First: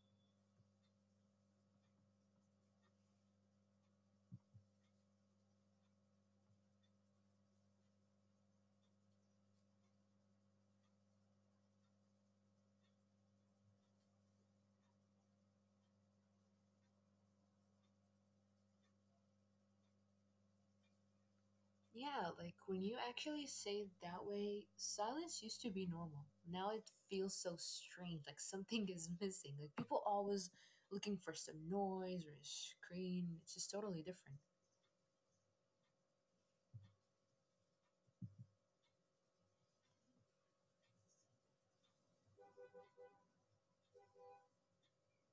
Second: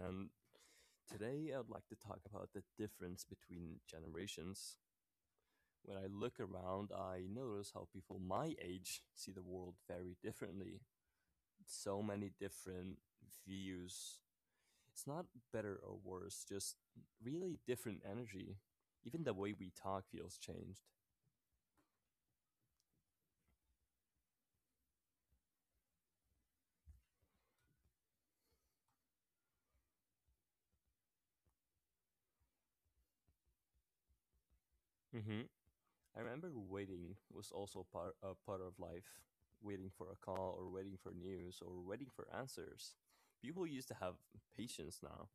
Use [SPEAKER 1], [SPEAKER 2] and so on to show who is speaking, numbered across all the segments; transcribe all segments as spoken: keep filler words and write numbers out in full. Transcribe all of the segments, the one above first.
[SPEAKER 1] And today I'd like to talk about the difference between generations. When I look around, I notice how people my age see the world very differently. So many different views. It's not better or worse, just really different energy. Even the way we talk feels changed.
[SPEAKER 2] Yeah, like when you actually say it that way, silence used to be normal. Now it feels so strange, like something is missing. Like people always looking for some noise or a screen. It's just totally different.
[SPEAKER 1] I remember waiting was also part a part of life. Waiting for a call or waiting for news or waiting for answers. People used to have patience now,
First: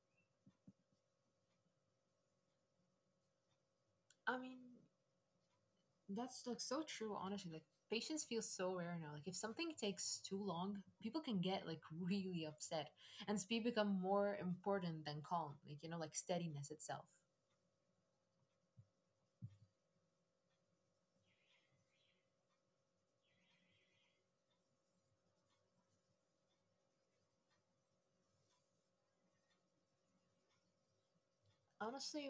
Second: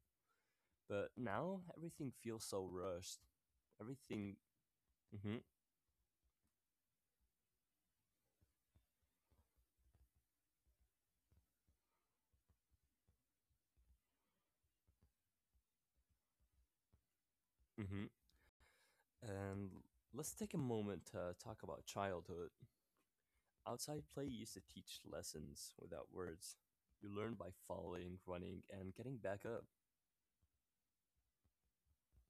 [SPEAKER 1] but now everything feels so rushed. Everything.
[SPEAKER 2] I mean,
[SPEAKER 1] hmm
[SPEAKER 2] that's like so true, honestly. Like patience feels so rare now. Like if something takes too long, people can get like really upset and speed become more important than calm. Like, you know, like steadiness itself.
[SPEAKER 1] hmm And let's take a moment to talk about childhood. Outside play used to teach lessons without words. You learn by falling, running, and getting back up.
[SPEAKER 2] Honestly,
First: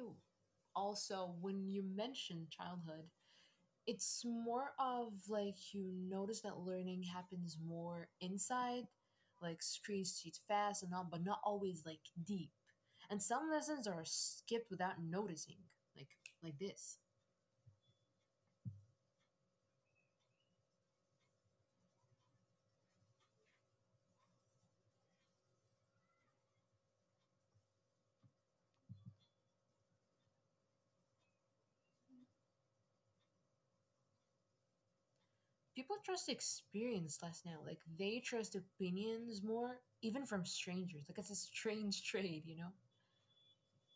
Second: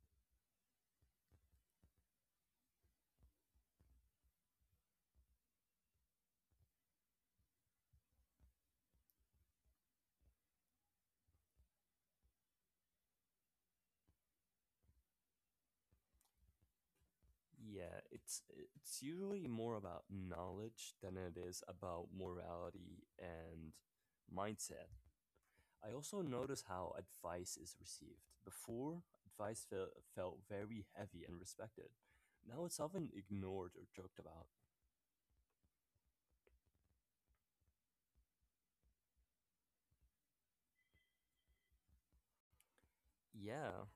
[SPEAKER 2] also when you mention childhood, it's more of like you notice that learning happens more inside, like screens teach fast and all, but not always like deep. And some lessons are skipped without noticing, like like this.
[SPEAKER 1] Yeah, it's it's usually more about knowledge than it is about morality and mindset. I also notice how advice is received. Before, advice fe- felt very heavy and respected. Now it's often ignored or joked about.
[SPEAKER 2] People trust experience less now. Like they trust opinions more, even from strangers. Like it's a strange trade, you know.
[SPEAKER 1] Yeah,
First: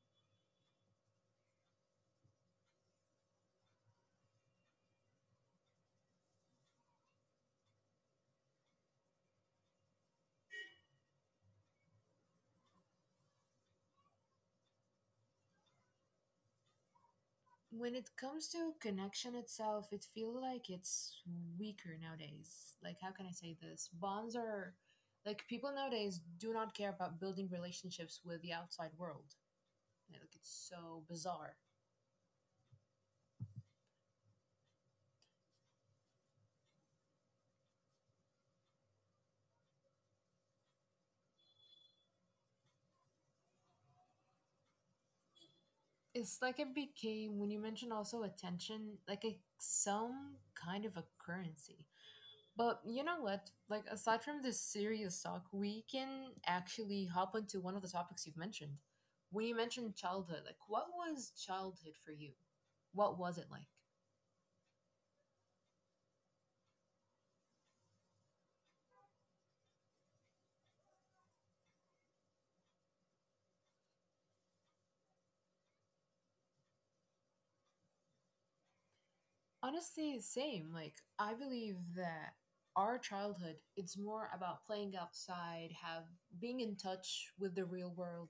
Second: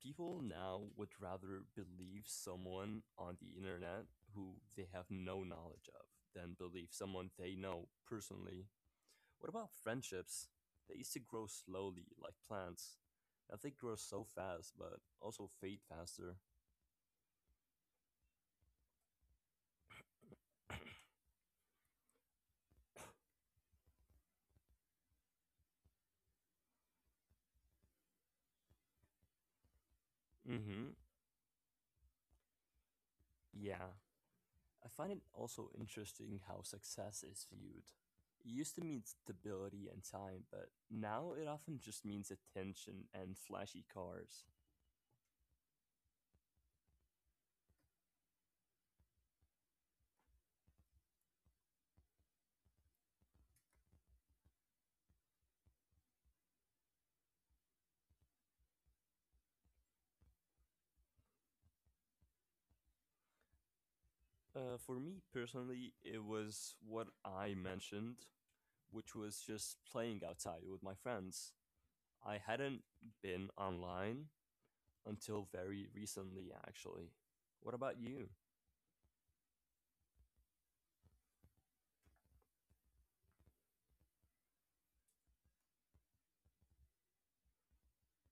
[SPEAKER 1] people now would rather believe someone on the internet who they have no knowledge of than believe someone they know personally. What about friendships? They used to grow slowly, like plants. Now they grow so fast, but also fade faster.
[SPEAKER 2] When it comes to connection itself, it feels like it's weaker nowadays. Like, how can I say this? Bonds are, like, people nowadays do not care about building relationships with the outside world. Like it's
[SPEAKER 1] Mm-hmm.
[SPEAKER 2] so bizarre.
[SPEAKER 1] Yeah. I find it also interesting how success is viewed. It used to mean stability and time, but now it often just means attention and flashy cars.
[SPEAKER 2] It's like it became, when you mentioned also attention, like a some kind of a currency. But you know what? Like, aside from this serious talk, we can actually hop onto one of the topics you've mentioned. When you mentioned childhood, like, what was childhood for you? What was it like?
[SPEAKER 1] Uh, for me personally, it was what I mentioned, which was just playing outside with my friends. I hadn't been online until very recently, actually. What about you?
[SPEAKER 2] Honestly, same. Like, I believe that our childhood, it's more about playing outside, have being in touch with the real world.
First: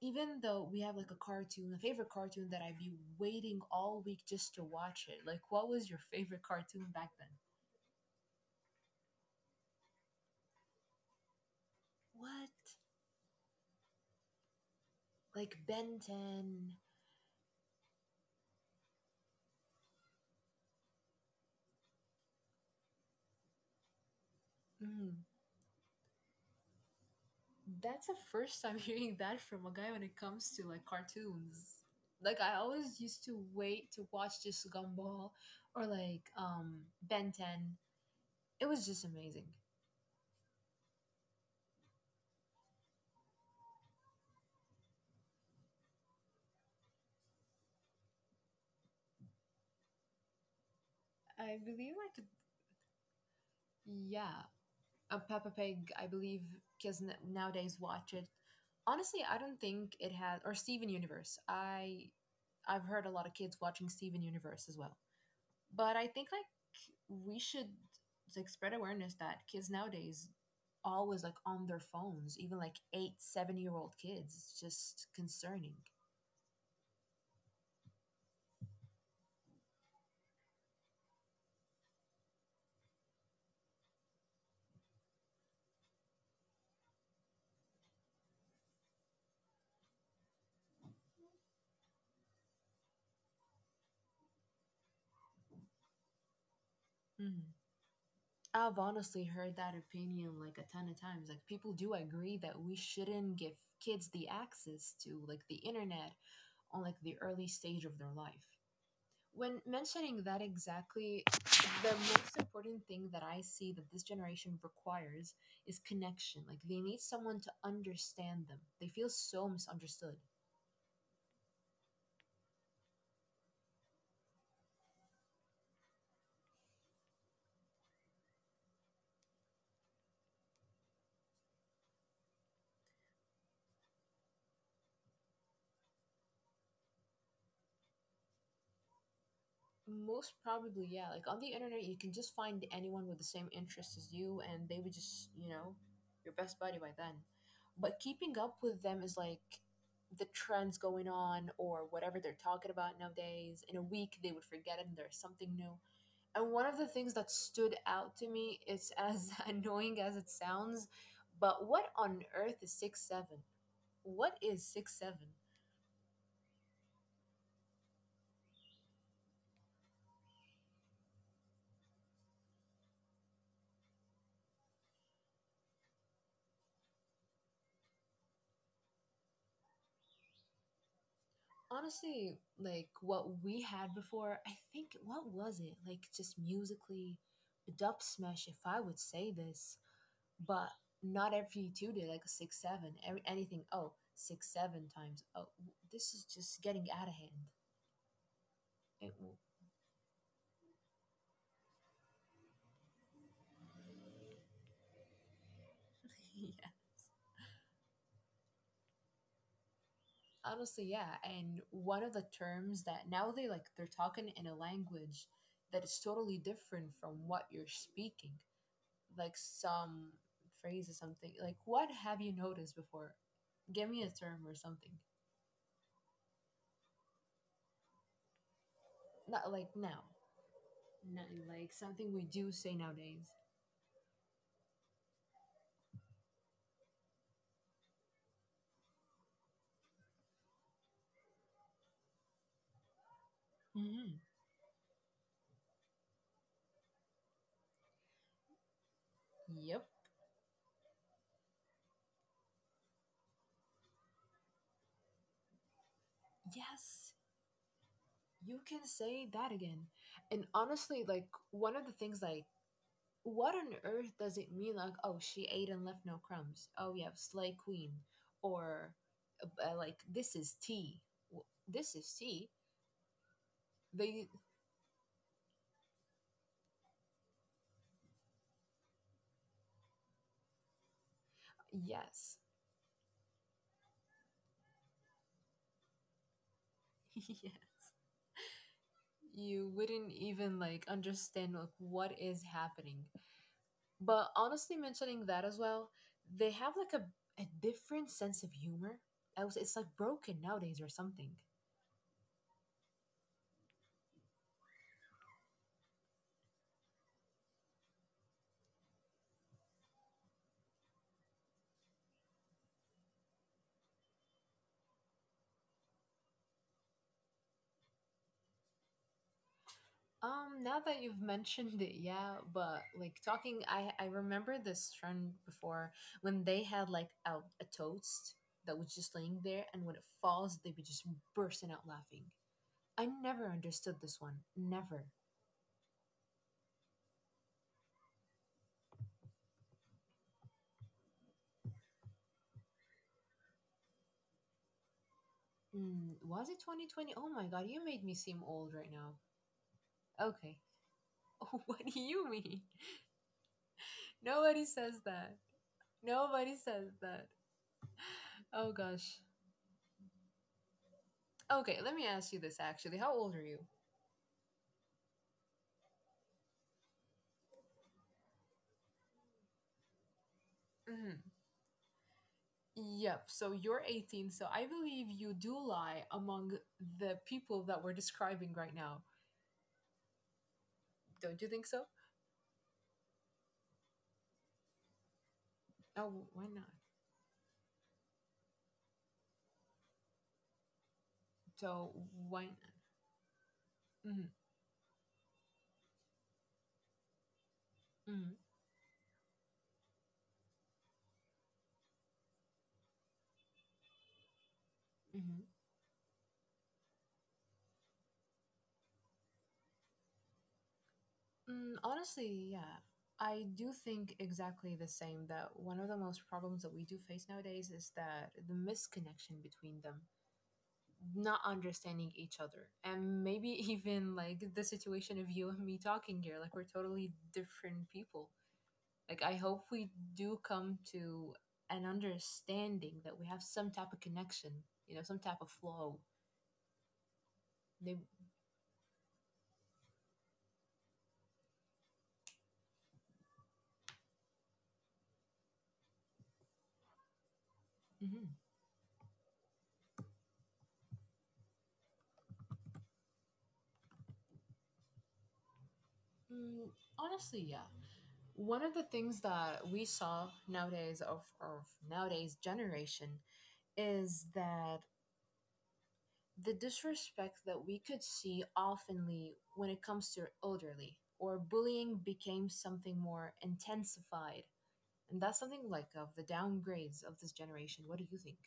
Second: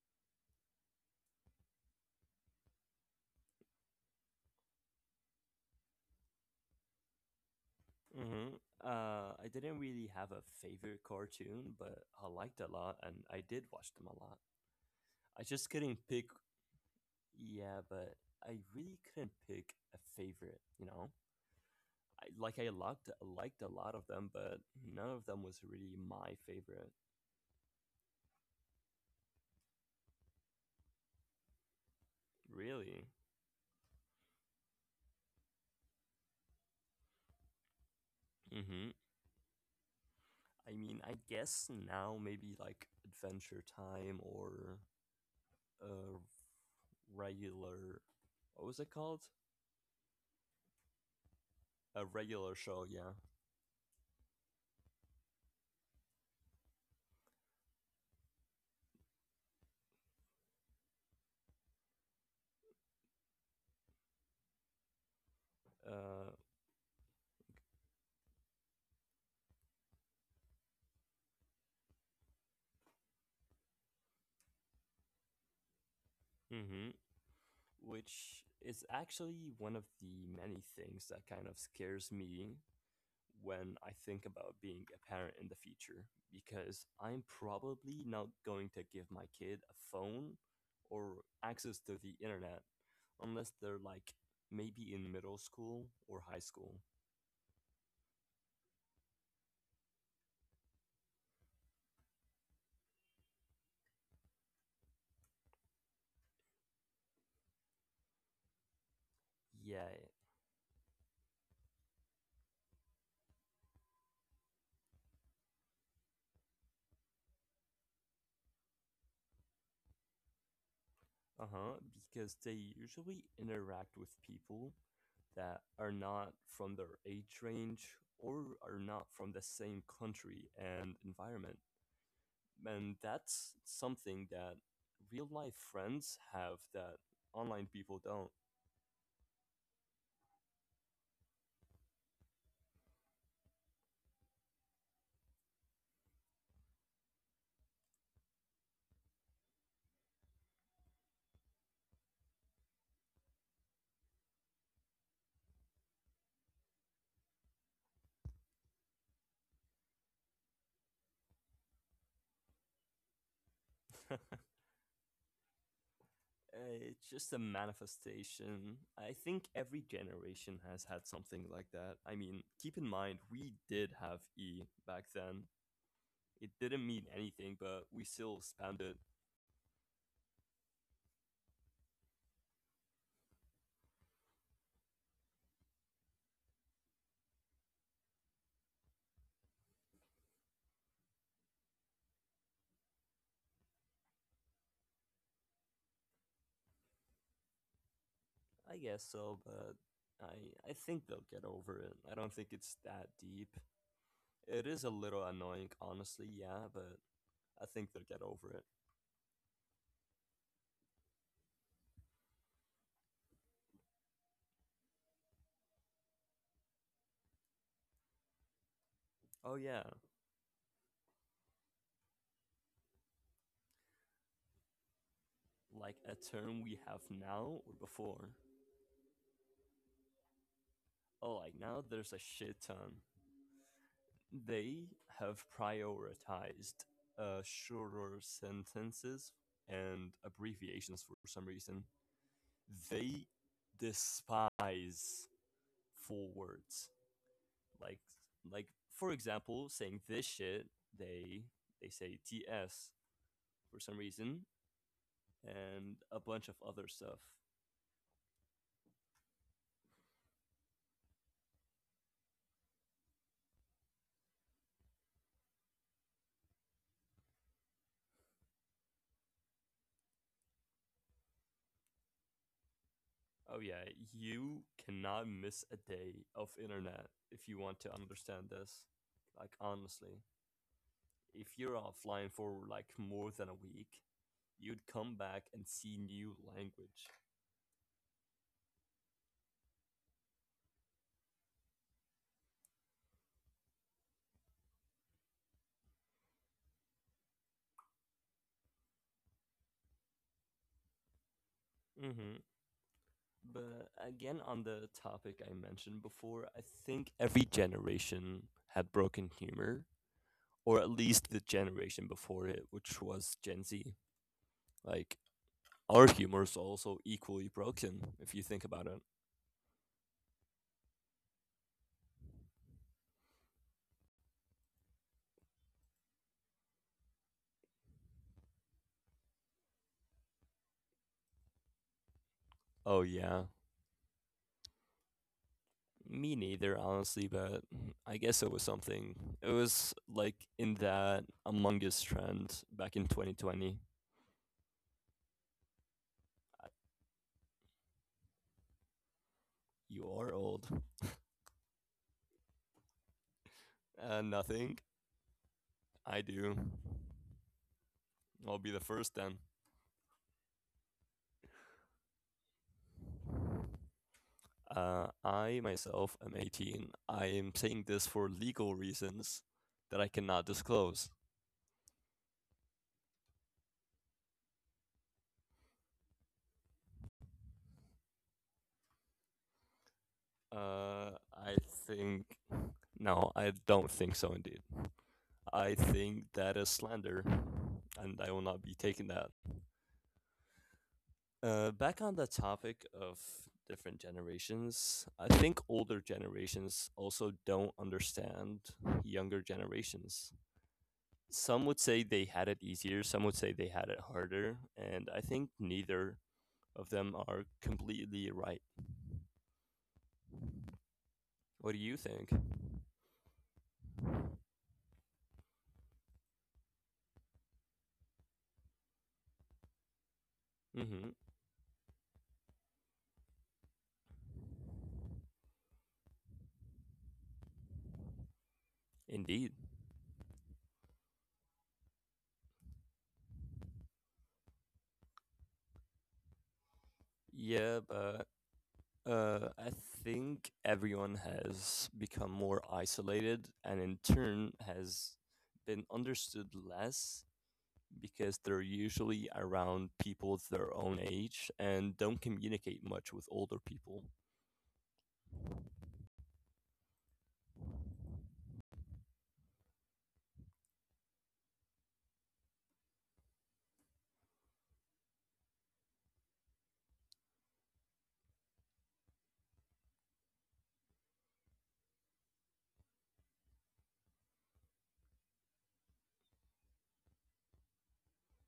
[SPEAKER 2] Even though we have like a cartoon, a favorite cartoon that I'd be waiting all week just to watch it. Like, what was your favorite cartoon back then?
[SPEAKER 1] Mm-hmm. Uh, I didn't really have a favorite cartoon, but I
[SPEAKER 2] What?
[SPEAKER 1] liked a lot, and I did watch them a lot. I
[SPEAKER 2] Like
[SPEAKER 1] just
[SPEAKER 2] Ben
[SPEAKER 1] couldn't pick,
[SPEAKER 2] ten.
[SPEAKER 1] yeah, but I really couldn't pick a favorite, you know? I, like, I liked, liked a lot of them, but none
[SPEAKER 2] Mm.
[SPEAKER 1] of them was really my favorite.
[SPEAKER 2] That's the first time hearing that from a guy when it comes to like cartoons. Like I always
[SPEAKER 1] Really?
[SPEAKER 2] used to wait to watch just Gumball or like um Ben ten. It was
[SPEAKER 1] Mm-hmm.
[SPEAKER 2] just amazing.
[SPEAKER 1] I mean, I guess now maybe like Adventure Time or a regular, what was it called?
[SPEAKER 2] I believe
[SPEAKER 1] A
[SPEAKER 2] I could.
[SPEAKER 1] regular show, yeah.
[SPEAKER 2] Yeah, a Peppa Pig I believe kids n- nowadays watch it. Honestly, I don't think it has or Steven Universe. I I've heard a lot of kids watching Steven Universe as well. But I
[SPEAKER 1] Uh,
[SPEAKER 2] think like we should like spread awareness that kids nowadays always like on their phones, even like eight seven year old kids. It's just concerning.
[SPEAKER 1] hmm Which is actually one of the many things that kind of scares me when I think about being a parent in the future, because I'm probably not going to give my kid a phone or access to the internet unless they're like maybe in middle school or high school.
[SPEAKER 2] Mm-hmm. I've honestly heard that opinion like a ton of times. Like people do agree that we shouldn't give kids the access to like the internet on like the early stage of their life. When
[SPEAKER 1] Yeah,
[SPEAKER 2] mentioning that exactly, the most important thing that I see that this generation requires is connection. Like they need someone to understand them. They feel so misunderstood.
[SPEAKER 1] uh-huh, because they usually interact with people that are not from their age range or are not from the same country and environment. And that's something that real life friends have that online people don't.
[SPEAKER 2] Most probably, yeah. Like on the internet, you can just find anyone with the same interests as you, and they would just, you know, your best buddy by then. But keeping up with them is like the trends going on or whatever they're talking about nowadays. In a week, they would forget it and there's something new. And one of the things that stood out to me is, as annoying as it sounds, but what on earth is six seven? What is six seven?
[SPEAKER 1] Uh, it's just a manifestation. I think every generation has had something like that. I mean, keep in mind, we did have E back then. It didn't mean anything, but we still spammed it.
[SPEAKER 2] Honestly, like what we had before, I think what was it? Like just musically, dub smash if I would say this, but not every two did like a six seven. Every anything, oh, six seven times, oh, this is just getting out of hand.
[SPEAKER 1] I guess
[SPEAKER 2] It,
[SPEAKER 1] so,
[SPEAKER 2] will.
[SPEAKER 1] but I I think they'll get over it. I don't think it's that deep. It is a little annoying, honestly, yeah,
[SPEAKER 2] yeah.
[SPEAKER 1] but I think they'll get over it.
[SPEAKER 2] Honestly, yeah. And one of the terms that now they like they're talking in a language that is totally different from what you're speaking. Like
[SPEAKER 1] Oh yeah,
[SPEAKER 2] some phrase or something. Like what have you noticed before? Give me a term or something.
[SPEAKER 1] like a term we have now or before.
[SPEAKER 2] Not like now. Not
[SPEAKER 1] Oh, like
[SPEAKER 2] like
[SPEAKER 1] now there's
[SPEAKER 2] something
[SPEAKER 1] a
[SPEAKER 2] we do
[SPEAKER 1] shit
[SPEAKER 2] say
[SPEAKER 1] ton.
[SPEAKER 2] nowadays.
[SPEAKER 1] They have prioritized uh, shorter sentences and abbreviations for some reason. They
[SPEAKER 2] Hmm.
[SPEAKER 1] despise full words, like like for example
[SPEAKER 2] Yep.
[SPEAKER 1] saying this shit, they they say ts for some reason and a bunch of other
[SPEAKER 2] Yes.
[SPEAKER 1] stuff.
[SPEAKER 2] You can say that again. And honestly, like one of the things like, what on earth does it mean? Like, oh, she ate and left no crumbs. Oh, yeah, slay queen. Or uh, like, this is tea. W- This is tea.
[SPEAKER 1] Oh yeah,
[SPEAKER 2] They.
[SPEAKER 1] you cannot miss a day of internet if you want to understand this, like honestly, if you're offline
[SPEAKER 2] Yes,
[SPEAKER 1] for like more than a week, you'd come back and see new language.
[SPEAKER 2] yeah. You wouldn't even like understand like what is happening. But honestly, mentioning that as well, they have like a a different sense of humor. I was, it's like broken nowadays or something.
[SPEAKER 1] hmm But again, on the topic I mentioned before, I think every generation had broken humor, or at least the generation before it, which was Gen Z. Like our humor is also equally broken if you think about it.
[SPEAKER 2] Um, now that you've mentioned it, yeah, but like talking, I I remember this trend before when they had like a a toast that was just laying there, and when it falls, they would just bursting out laughing.
[SPEAKER 1] Oh
[SPEAKER 2] I
[SPEAKER 1] yeah.
[SPEAKER 2] never understood this one. Never.
[SPEAKER 1] Me neither, honestly, but I guess it was something. It was like in that Among Us trend back in twenty twenty.
[SPEAKER 2] Mm, was it
[SPEAKER 1] Uh,
[SPEAKER 2] twenty twenty? Oh my god, you made me seem old right now.
[SPEAKER 1] You are
[SPEAKER 2] Okay.
[SPEAKER 1] old.
[SPEAKER 2] what do you mean?
[SPEAKER 1] Uh,
[SPEAKER 2] Nobody
[SPEAKER 1] nothing.
[SPEAKER 2] says that.
[SPEAKER 1] I
[SPEAKER 2] Nobody
[SPEAKER 1] do.
[SPEAKER 2] says that.
[SPEAKER 1] I'll
[SPEAKER 2] Oh
[SPEAKER 1] be the first
[SPEAKER 2] gosh.
[SPEAKER 1] then.
[SPEAKER 2] Okay, let me ask you this actually. How old are you?
[SPEAKER 1] Uh, I myself am eighteen. I am saying this for legal reasons that I cannot disclose.
[SPEAKER 2] Mm-hmm. Yep. So you're eighteen. So I believe you do lie among the people that we're describing right now.
[SPEAKER 1] Uh,
[SPEAKER 2] Don't you
[SPEAKER 1] I
[SPEAKER 2] think so?
[SPEAKER 1] think No, I don't think so. Indeed, I
[SPEAKER 2] Oh,
[SPEAKER 1] think
[SPEAKER 2] why
[SPEAKER 1] that
[SPEAKER 2] not?
[SPEAKER 1] is slander, and I will not be taking that. Uh,
[SPEAKER 2] So
[SPEAKER 1] back on the
[SPEAKER 2] why not?
[SPEAKER 1] topic of different
[SPEAKER 2] Mm-hmm,
[SPEAKER 1] generations, I think older generations also don't
[SPEAKER 2] mm-hmm,
[SPEAKER 1] understand younger generations. Some would say they had it easier, some would say they had it harder, and I
[SPEAKER 2] mm-hmm.
[SPEAKER 1] think neither of them are completely right. What
[SPEAKER 2] Mm,
[SPEAKER 1] do you
[SPEAKER 2] honestly,
[SPEAKER 1] think?
[SPEAKER 2] yeah. I do think exactly the same, that one of the most problems that we do face nowadays is that the misconnection between them,
[SPEAKER 1] Mm-hmm.
[SPEAKER 2] not understanding each other. And maybe even like the situation of you and me talking here, like we're totally different people. Like, I
[SPEAKER 1] Indeed.
[SPEAKER 2] hope we do come to an understanding that we have some type of connection, you know, some type of flow.
[SPEAKER 1] Yeah,
[SPEAKER 2] They.
[SPEAKER 1] but Uh, I think everyone has become more isolated and in turn has been understood less
[SPEAKER 2] Mhm.
[SPEAKER 1] because they're usually around people their own age and don't communicate much with older people.
[SPEAKER 2] Mm, honestly, yeah. One of the things that we saw nowadays of, of nowadays generation is that the disrespect that we could see oftenly when it comes to elderly or bullying became something more intensified. And that's something like of the downgrades of this generation. What do you think?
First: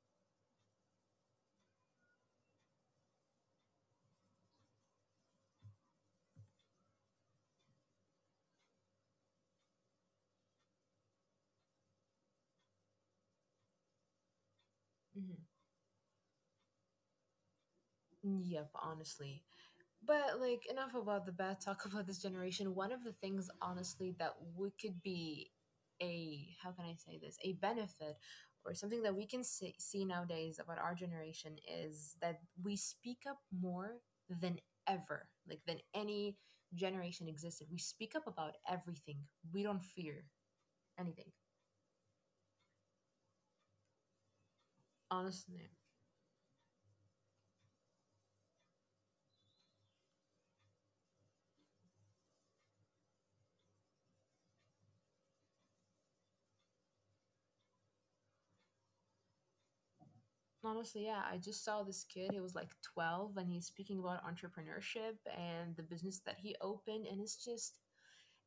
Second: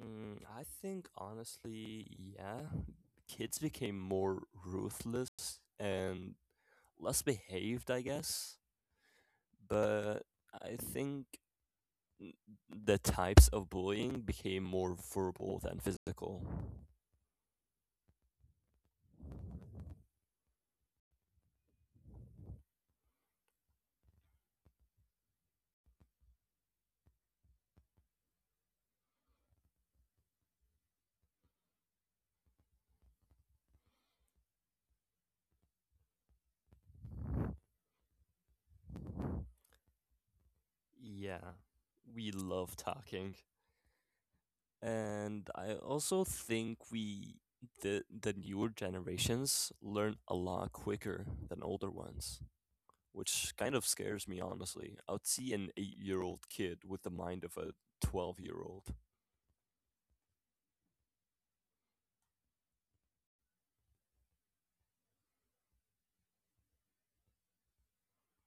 [SPEAKER 1] Mm, I think honestly, yeah, kids became more ruthless and less behaved, I guess. But I think the types of bullying became more verbal than physical.
[SPEAKER 2] Yep, honestly. But like enough about the bad talk about this generation. One of the things honestly that we could be, a how can I say this? A benefit or something that we can see, see nowadays about our generation is that we speak up more than ever, like than any generation existed. We speak up about everything. We don't fear anything.
[SPEAKER 1] Yeah, we love talking. And
[SPEAKER 2] Honestly.
[SPEAKER 1] I also think we the the newer generations learn a lot quicker than older ones, which kind of scares me honestly. I would see an eight-year-old kid with the mind of a twelve-year-old.
[SPEAKER 2] Honestly, yeah, I just saw this kid. He was like twelve and he's speaking about entrepreneurship and the business that he opened. And it's just,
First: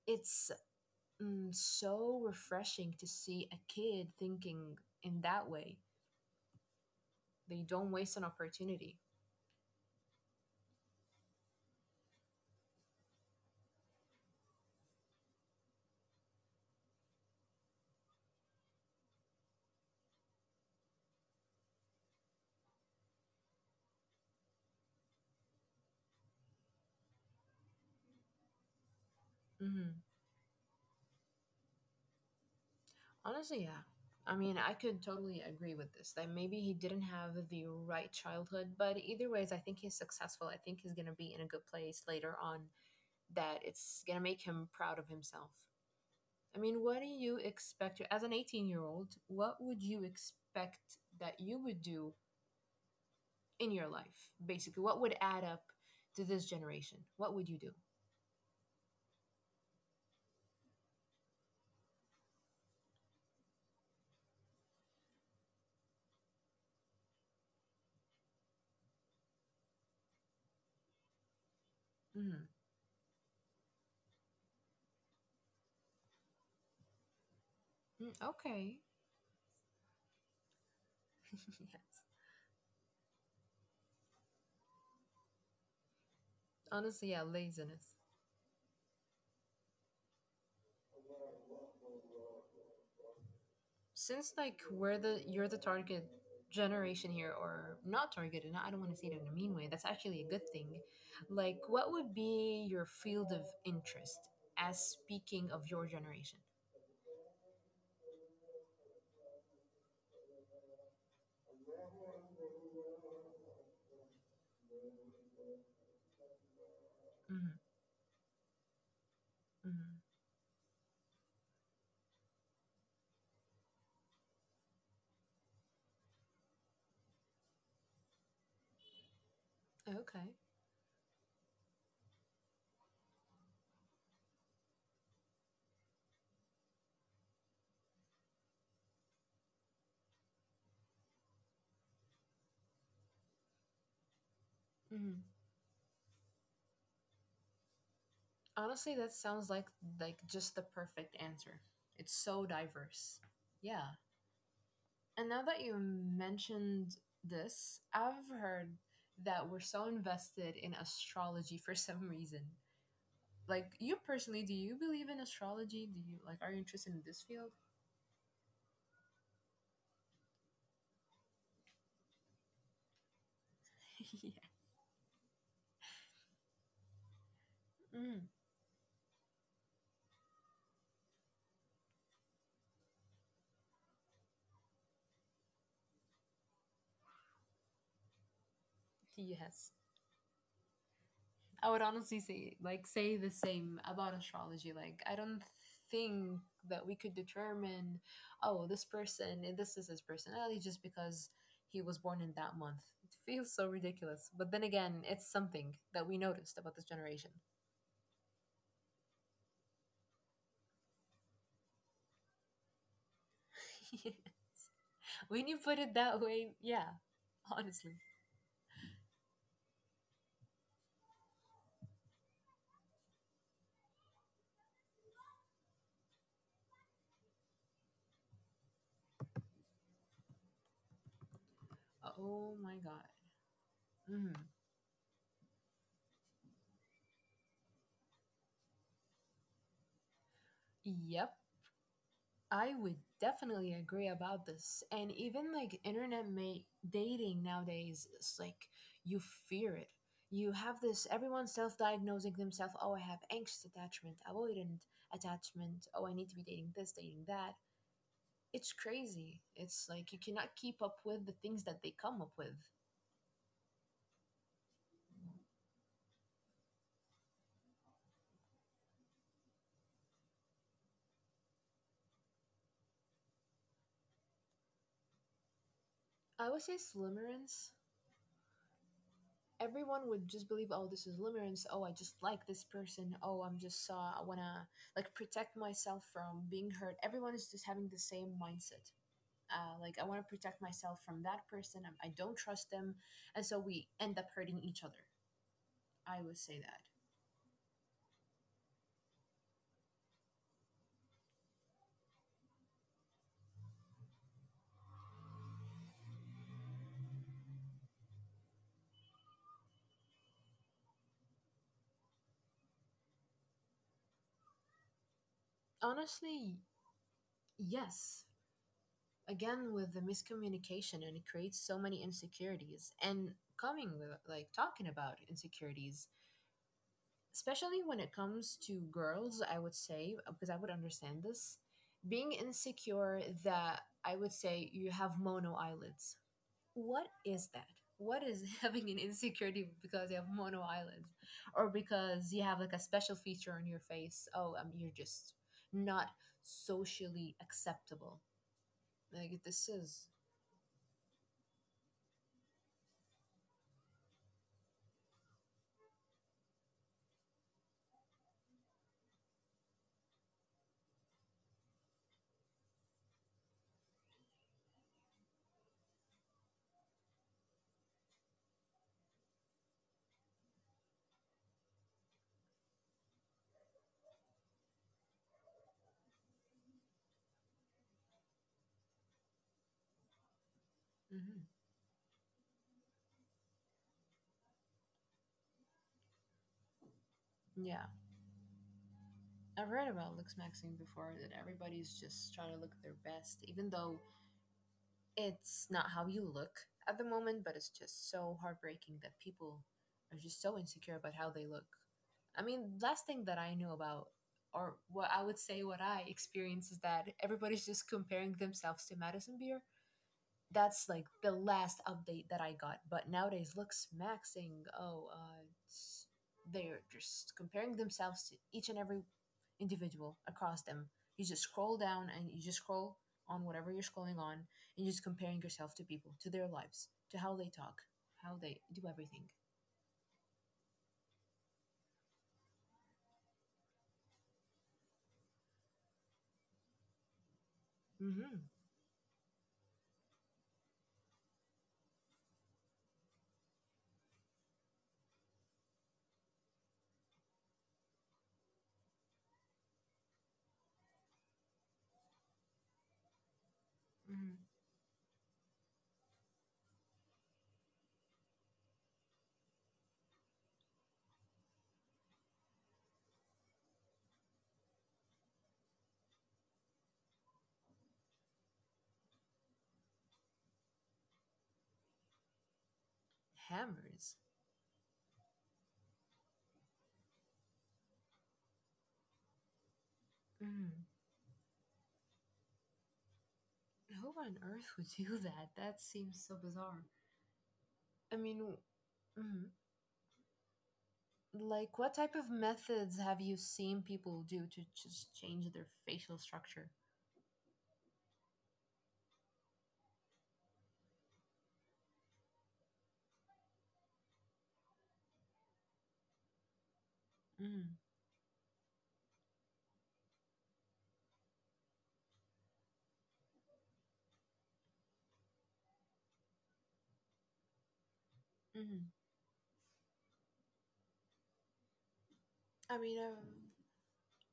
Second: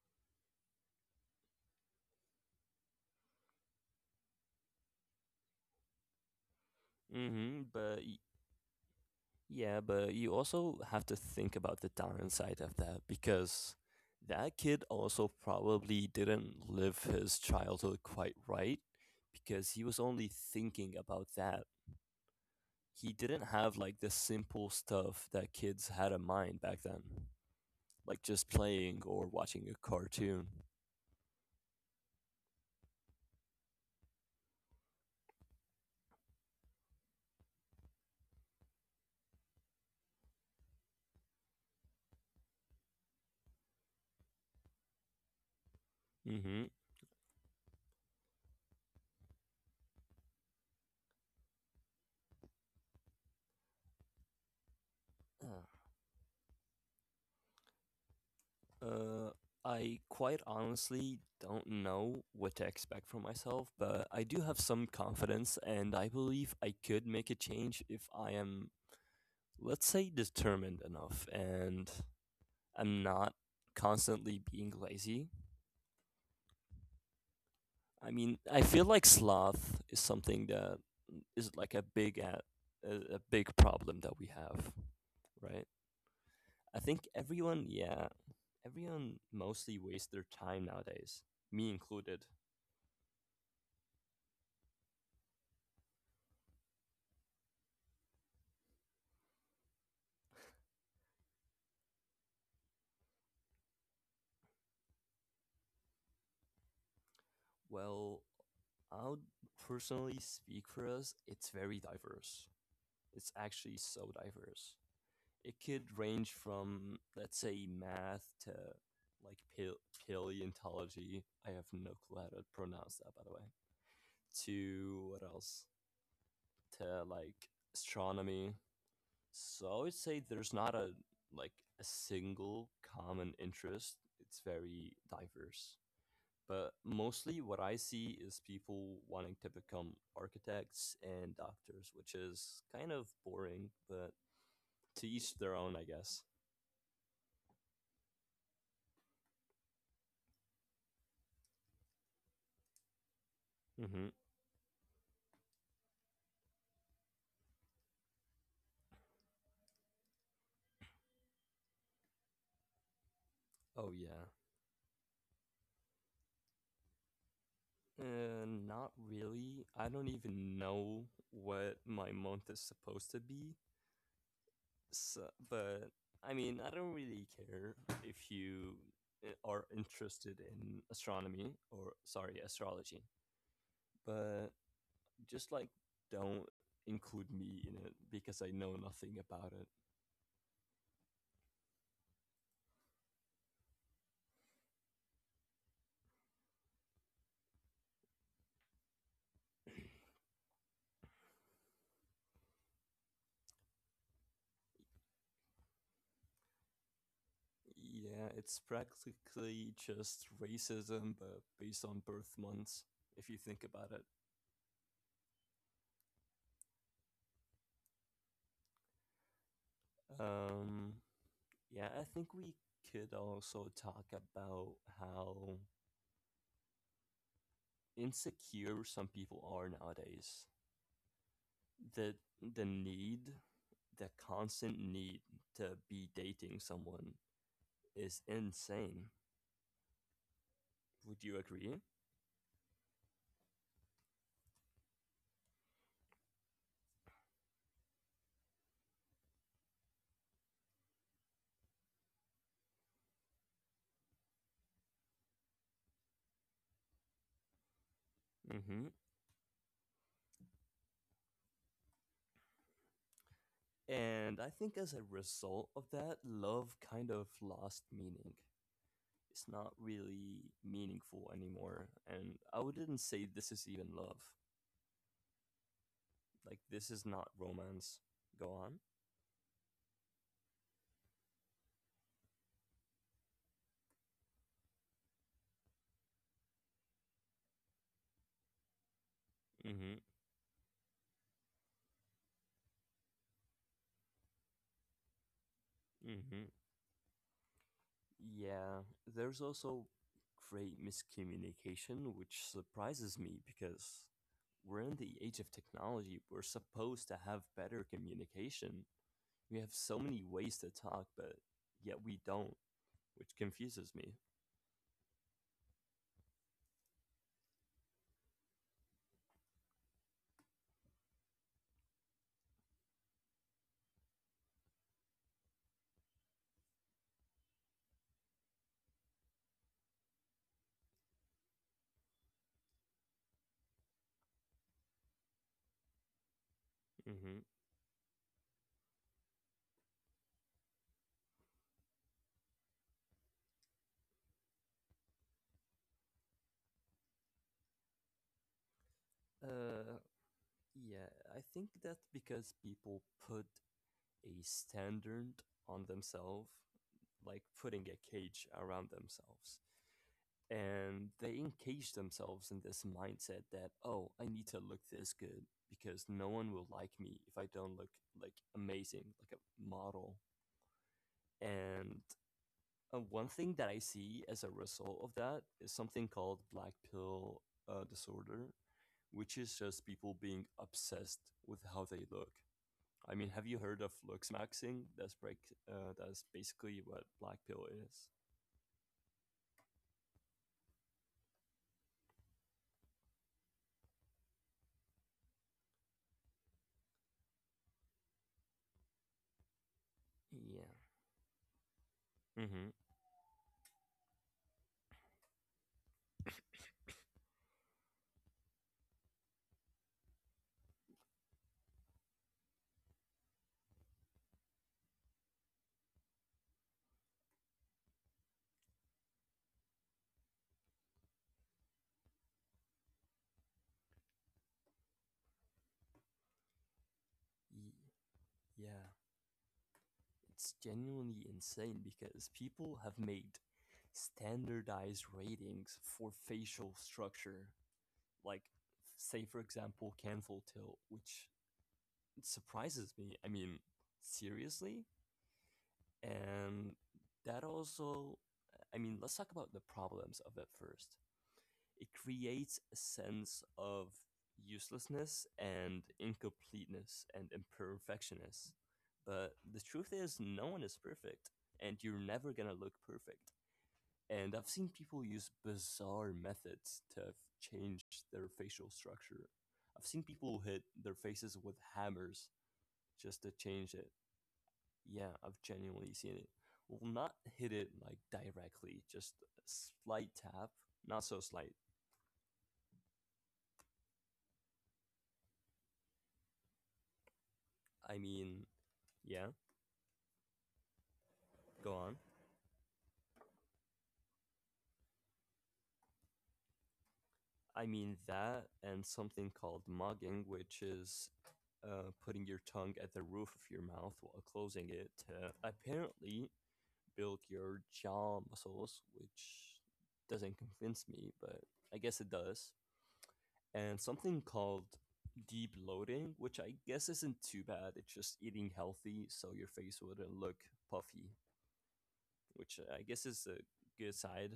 [SPEAKER 2] it's mm, so refreshing to see a kid thinking in that way. They
[SPEAKER 1] Mhm,
[SPEAKER 2] don't
[SPEAKER 1] but
[SPEAKER 2] waste an opportunity.
[SPEAKER 1] yeah, but you also have to think about the downside of that because that kid also probably didn't live his childhood quite right because he was only thinking about that. He didn't have like the simple stuff that kids had in mind back then, like just playing or watching a
[SPEAKER 2] Hmm.
[SPEAKER 1] cartoon.
[SPEAKER 2] Honestly, yeah. I mean, I could totally agree with this. That maybe he didn't have the right childhood, but either ways, I think he's successful. I think he's going to be in a good place later on, that it's going to make him proud of himself. I
[SPEAKER 1] Mhm.
[SPEAKER 2] mean, what do you expect as an eighteen-year-old? What would you expect that you would do in your life? Basically, what would add up to this generation? What would you do?
[SPEAKER 1] Uh, I quite honestly don't know what to expect from myself, but I do have some confidence, and I believe I could make a change if I am, let's say, determined enough and
[SPEAKER 2] Mm-hmm.
[SPEAKER 1] I'm not constantly being lazy. I
[SPEAKER 2] Mm,
[SPEAKER 1] mean, I
[SPEAKER 2] okay.
[SPEAKER 1] feel like sloth is something that is like a
[SPEAKER 2] yes.
[SPEAKER 1] big at a, a big problem that we have, right? I think
[SPEAKER 2] Honestly, yeah,
[SPEAKER 1] everyone,
[SPEAKER 2] laziness.
[SPEAKER 1] yeah, everyone mostly wastes their time nowadays, me included.
[SPEAKER 2] Since like we're the you're the target generation here, or not targeted. I don't want to say it in a mean way. That's actually a good thing. Like, what would be your field of interest as speaking of your generation?
[SPEAKER 1] Well, I would personally speak for us. It's very diverse. It's actually so diverse. It could range from, let's
[SPEAKER 2] Mm-hmm.
[SPEAKER 1] say, math to like pale-
[SPEAKER 2] Mm-hmm.
[SPEAKER 1] paleontology. I have no clue how to pronounce that, by the way. To what else? To like astronomy. So I would say
[SPEAKER 2] Okay.
[SPEAKER 1] there's not a like a single common interest. It's very diverse. But mostly what I see is people wanting to become architects and doctors, which is kind of boring, but to
[SPEAKER 2] Mhm.
[SPEAKER 1] each their own, I guess.
[SPEAKER 2] Honestly, that sounds like like just the perfect answer. It's so diverse. Yeah.
[SPEAKER 1] hmm
[SPEAKER 2] And now that you mentioned this, I've heard that we're so invested in astrology for some reason. Like
[SPEAKER 1] Oh,
[SPEAKER 2] you
[SPEAKER 1] yeah.
[SPEAKER 2] personally, do you believe in astrology? Do you like, are you interested in this field?
[SPEAKER 1] Uh, not really. I don't even know what my month is supposed to be.
[SPEAKER 2] yeah.
[SPEAKER 1] So, but I mean, I don't really care if
[SPEAKER 2] Mm,
[SPEAKER 1] you uh, are interested in astronomy or, sorry, astrology. But just like don't include me in it because I know nothing about it.
[SPEAKER 2] yes. I would honestly say like say the same about astrology. Like I don't think that we could determine, oh, this person, eh, this is his personality just because he was born in that month. It feels so ridiculous. But then again, it's something that we noticed about this generation.
[SPEAKER 1] Yeah, it's practically just racism, but based on birth months, if you think about it.
[SPEAKER 2] when you put it that way, yeah, honestly.
[SPEAKER 1] Um, yeah, I think we could also talk about how insecure some people are nowadays. The
[SPEAKER 2] Oh
[SPEAKER 1] the
[SPEAKER 2] my god.
[SPEAKER 1] need, the
[SPEAKER 2] Mhm.
[SPEAKER 1] constant need to be dating someone is insane. Would
[SPEAKER 2] Yep.
[SPEAKER 1] you agree?
[SPEAKER 2] I would definitely agree about this. And even like internet ma- dating nowadays, it's like you fear it. You have this everyone self diagnosing themselves, oh, I have anxious attachment, avoidant attachment, oh, I need to be dating this, dating that. It's
[SPEAKER 1] Mm-hmm.
[SPEAKER 2] crazy. It's like you cannot keep up with the things that they come up with.
[SPEAKER 1] And I think as a result of that, love kind of lost meaning. It's not really meaningful anymore. And I wouldn't say this is even love.
[SPEAKER 2] I
[SPEAKER 1] Like,
[SPEAKER 2] would say
[SPEAKER 1] this is not
[SPEAKER 2] slimerence.
[SPEAKER 1] romance. Go on.
[SPEAKER 2] Everyone would just believe, oh, this is limerence. Oh, I just like this person. Oh, I'm just, uh, I want to like protect myself from being hurt. Everyone is just having the same mindset.
[SPEAKER 1] Mm
[SPEAKER 2] Uh,
[SPEAKER 1] hmm.
[SPEAKER 2] like, I want to protect myself from that person. I, I don't trust them. And so we end up hurting each other.
[SPEAKER 1] Mm
[SPEAKER 2] I would
[SPEAKER 1] hmm.
[SPEAKER 2] say that.
[SPEAKER 1] Yeah. There's also great miscommunication, which surprises me because we're in the age of technology. We're supposed to have better communication. We have so many ways to talk, but yet we don't, which confuses me.
[SPEAKER 2] Honestly, yes. Again, with the miscommunication, and it creates so many insecurities. And coming with, like, talking about insecurities, especially when it comes to girls, I would say, uh, because I would understand this, being insecure that I would say you have mono eyelids. What
[SPEAKER 1] Mm-hmm.
[SPEAKER 2] is that? What is having an insecurity because you have mono eyelids or because you have like a special feature on your face? Oh, um, you're just not socially acceptable. Like, this
[SPEAKER 1] Uh,
[SPEAKER 2] is.
[SPEAKER 1] yeah, I think that because people put a standard on themselves, like putting a cage around themselves, and they encage themselves in this mindset that, oh, I need to look this good because no one will like me if I don't look like amazing, like a model. And Uh, one thing that I see as a result of that is something called black pill uh, disorder, which is just people being obsessed
[SPEAKER 2] hmm
[SPEAKER 1] with how they look. I mean, have you heard of looks maxing? That's break. Uh, that's basically what black pill
[SPEAKER 2] Yeah,
[SPEAKER 1] is.
[SPEAKER 2] I've read about Lux Maxing before, that everybody's just trying to look their best, even though it's not how you look at the moment, but it's just so heartbreaking that people are just so
[SPEAKER 1] Yeah.
[SPEAKER 2] insecure about how they look. I
[SPEAKER 1] Mm-hmm.
[SPEAKER 2] mean, last thing that I knew about, or what I would say what I experience, is that everybody's just comparing themselves to Madison Beer. That's like the last update that I got. But nowadays, look, Smack saying, "Oh, uh, it's- they're just comparing themselves to each and every individual across them." You just scroll down and you just scroll on whatever you're scrolling on, and you're just comparing yourself to people, to their lives, to how they talk, how they
[SPEAKER 1] Yeah,
[SPEAKER 2] do everything.
[SPEAKER 1] it's genuinely insane because people have made standardized ratings for facial structure, like
[SPEAKER 2] Mm-hmm.
[SPEAKER 1] say for example canful tilt, which surprises me. I mean, seriously? And that also, I mean, let's talk about the problems of that first. It creates a sense of
[SPEAKER 2] hmm
[SPEAKER 1] uselessness and incompleteness and imperfectionness. But the truth is, no one is perfect, and you're never gonna look perfect. And I've seen people use bizarre methods to change their facial structure. I've seen people hit their faces with hammers just to change it.
[SPEAKER 2] Hammers.
[SPEAKER 1] Yeah, I've genuinely seen it. Well, not hit it like directly, just a slight tap.
[SPEAKER 2] Mm.
[SPEAKER 1] Not so slight.
[SPEAKER 2] Who on earth would do that? That seems so bizarre.
[SPEAKER 1] I
[SPEAKER 2] I mean,
[SPEAKER 1] mean, yeah,
[SPEAKER 2] mhm.
[SPEAKER 1] go
[SPEAKER 2] Like,
[SPEAKER 1] on.
[SPEAKER 2] what type of methods have you seen people do to just change their facial structure?
[SPEAKER 1] I mean that and something called mugging, which is uh, putting your tongue at the roof of your mouth while closing it to apparently build your
[SPEAKER 2] Mm,
[SPEAKER 1] jaw muscles, which doesn't convince me, but I guess it does. And something called deep loading, which I guess isn't too bad. It's just eating
[SPEAKER 2] mm.
[SPEAKER 1] healthy so your face wouldn't look puffy, which I
[SPEAKER 2] I mean,
[SPEAKER 1] guess
[SPEAKER 2] I've,
[SPEAKER 1] is a good side.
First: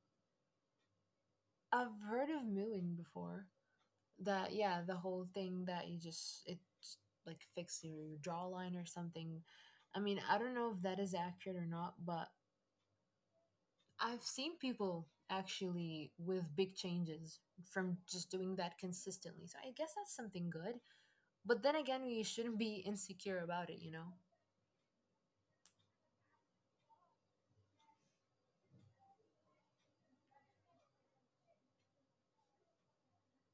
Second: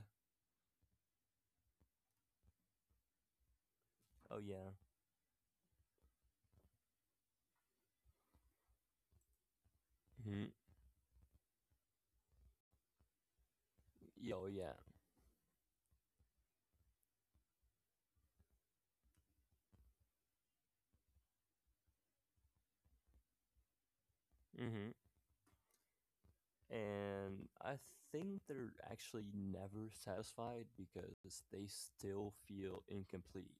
[SPEAKER 2] I've heard of mooing before.
[SPEAKER 1] Oh
[SPEAKER 2] That,
[SPEAKER 1] yeah.
[SPEAKER 2] yeah, the whole thing that you just, it like fix your, your jawline or something. I mean, I
[SPEAKER 1] hmm
[SPEAKER 2] don't know if that is accurate or not, but I've
[SPEAKER 1] oh
[SPEAKER 2] seen
[SPEAKER 1] yeah.
[SPEAKER 2] people actually with big changes from just doing that consistently. So I guess that's something good. But then again, we shouldn't be insecure about it, you know?
[SPEAKER 1] hmm And I think they're actually never satisfied because they still feel incomplete,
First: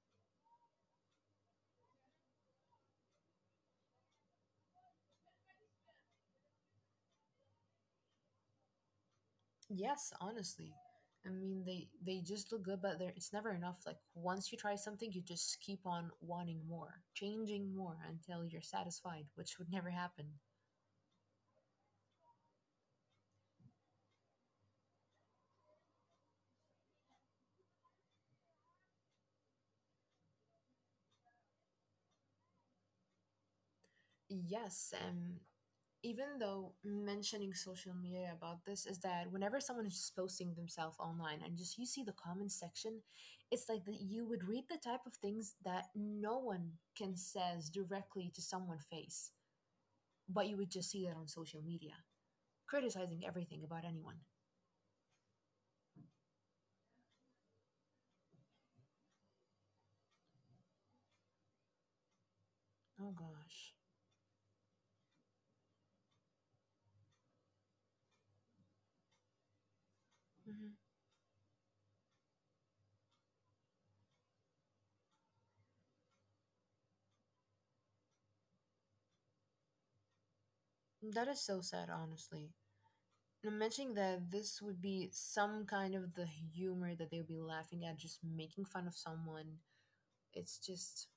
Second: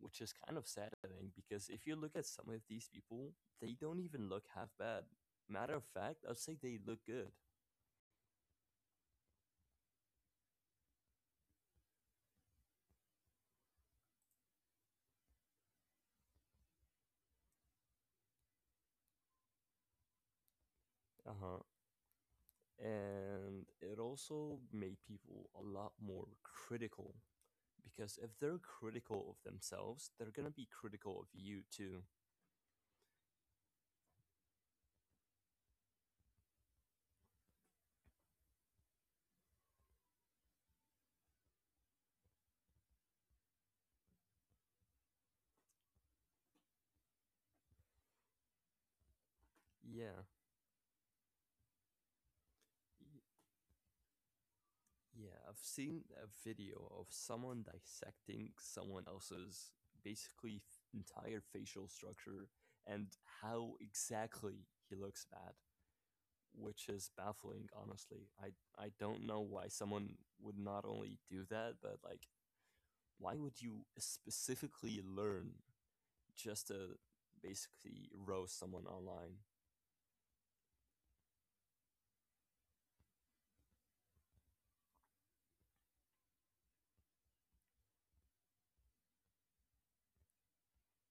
[SPEAKER 1] which is kind of saddening because if you look at some of these people, they don't even look half bad. Matter of fact, I'd say they look good.
[SPEAKER 2] Yes, honestly. I mean, they they just look good, but there it's never enough. Like once you try something, you just keep on wanting more, changing more until you're satisfied, which would never happen.
[SPEAKER 1] Uh huh. and it also made people a lot more critical because if they're critical of themselves, they're gonna be critical of you too.
[SPEAKER 2] Yes, um even though mentioning social media about this is that whenever someone is just posting themselves online and just you see the comment section, it's like that you would read the type of things that no one can says directly to someone face,
[SPEAKER 1] Yeah,
[SPEAKER 2] but you would just see that on social media, criticizing
[SPEAKER 1] y-
[SPEAKER 2] everything about anyone.
[SPEAKER 1] yeah. I've seen a video of someone dissecting someone else's basically f- entire facial structure
[SPEAKER 2] Oh
[SPEAKER 1] and
[SPEAKER 2] gosh.
[SPEAKER 1] how exactly he looks bad, which is baffling. Honestly, I I don't know why someone would
[SPEAKER 2] Mhm.
[SPEAKER 1] not only do that, but like why would you specifically learn just to basically roast someone online.
[SPEAKER 2] That is so sad, honestly. And I'm mentioning that this would be some kind of the humor that they would be laughing at, just making fun of someone. It's just,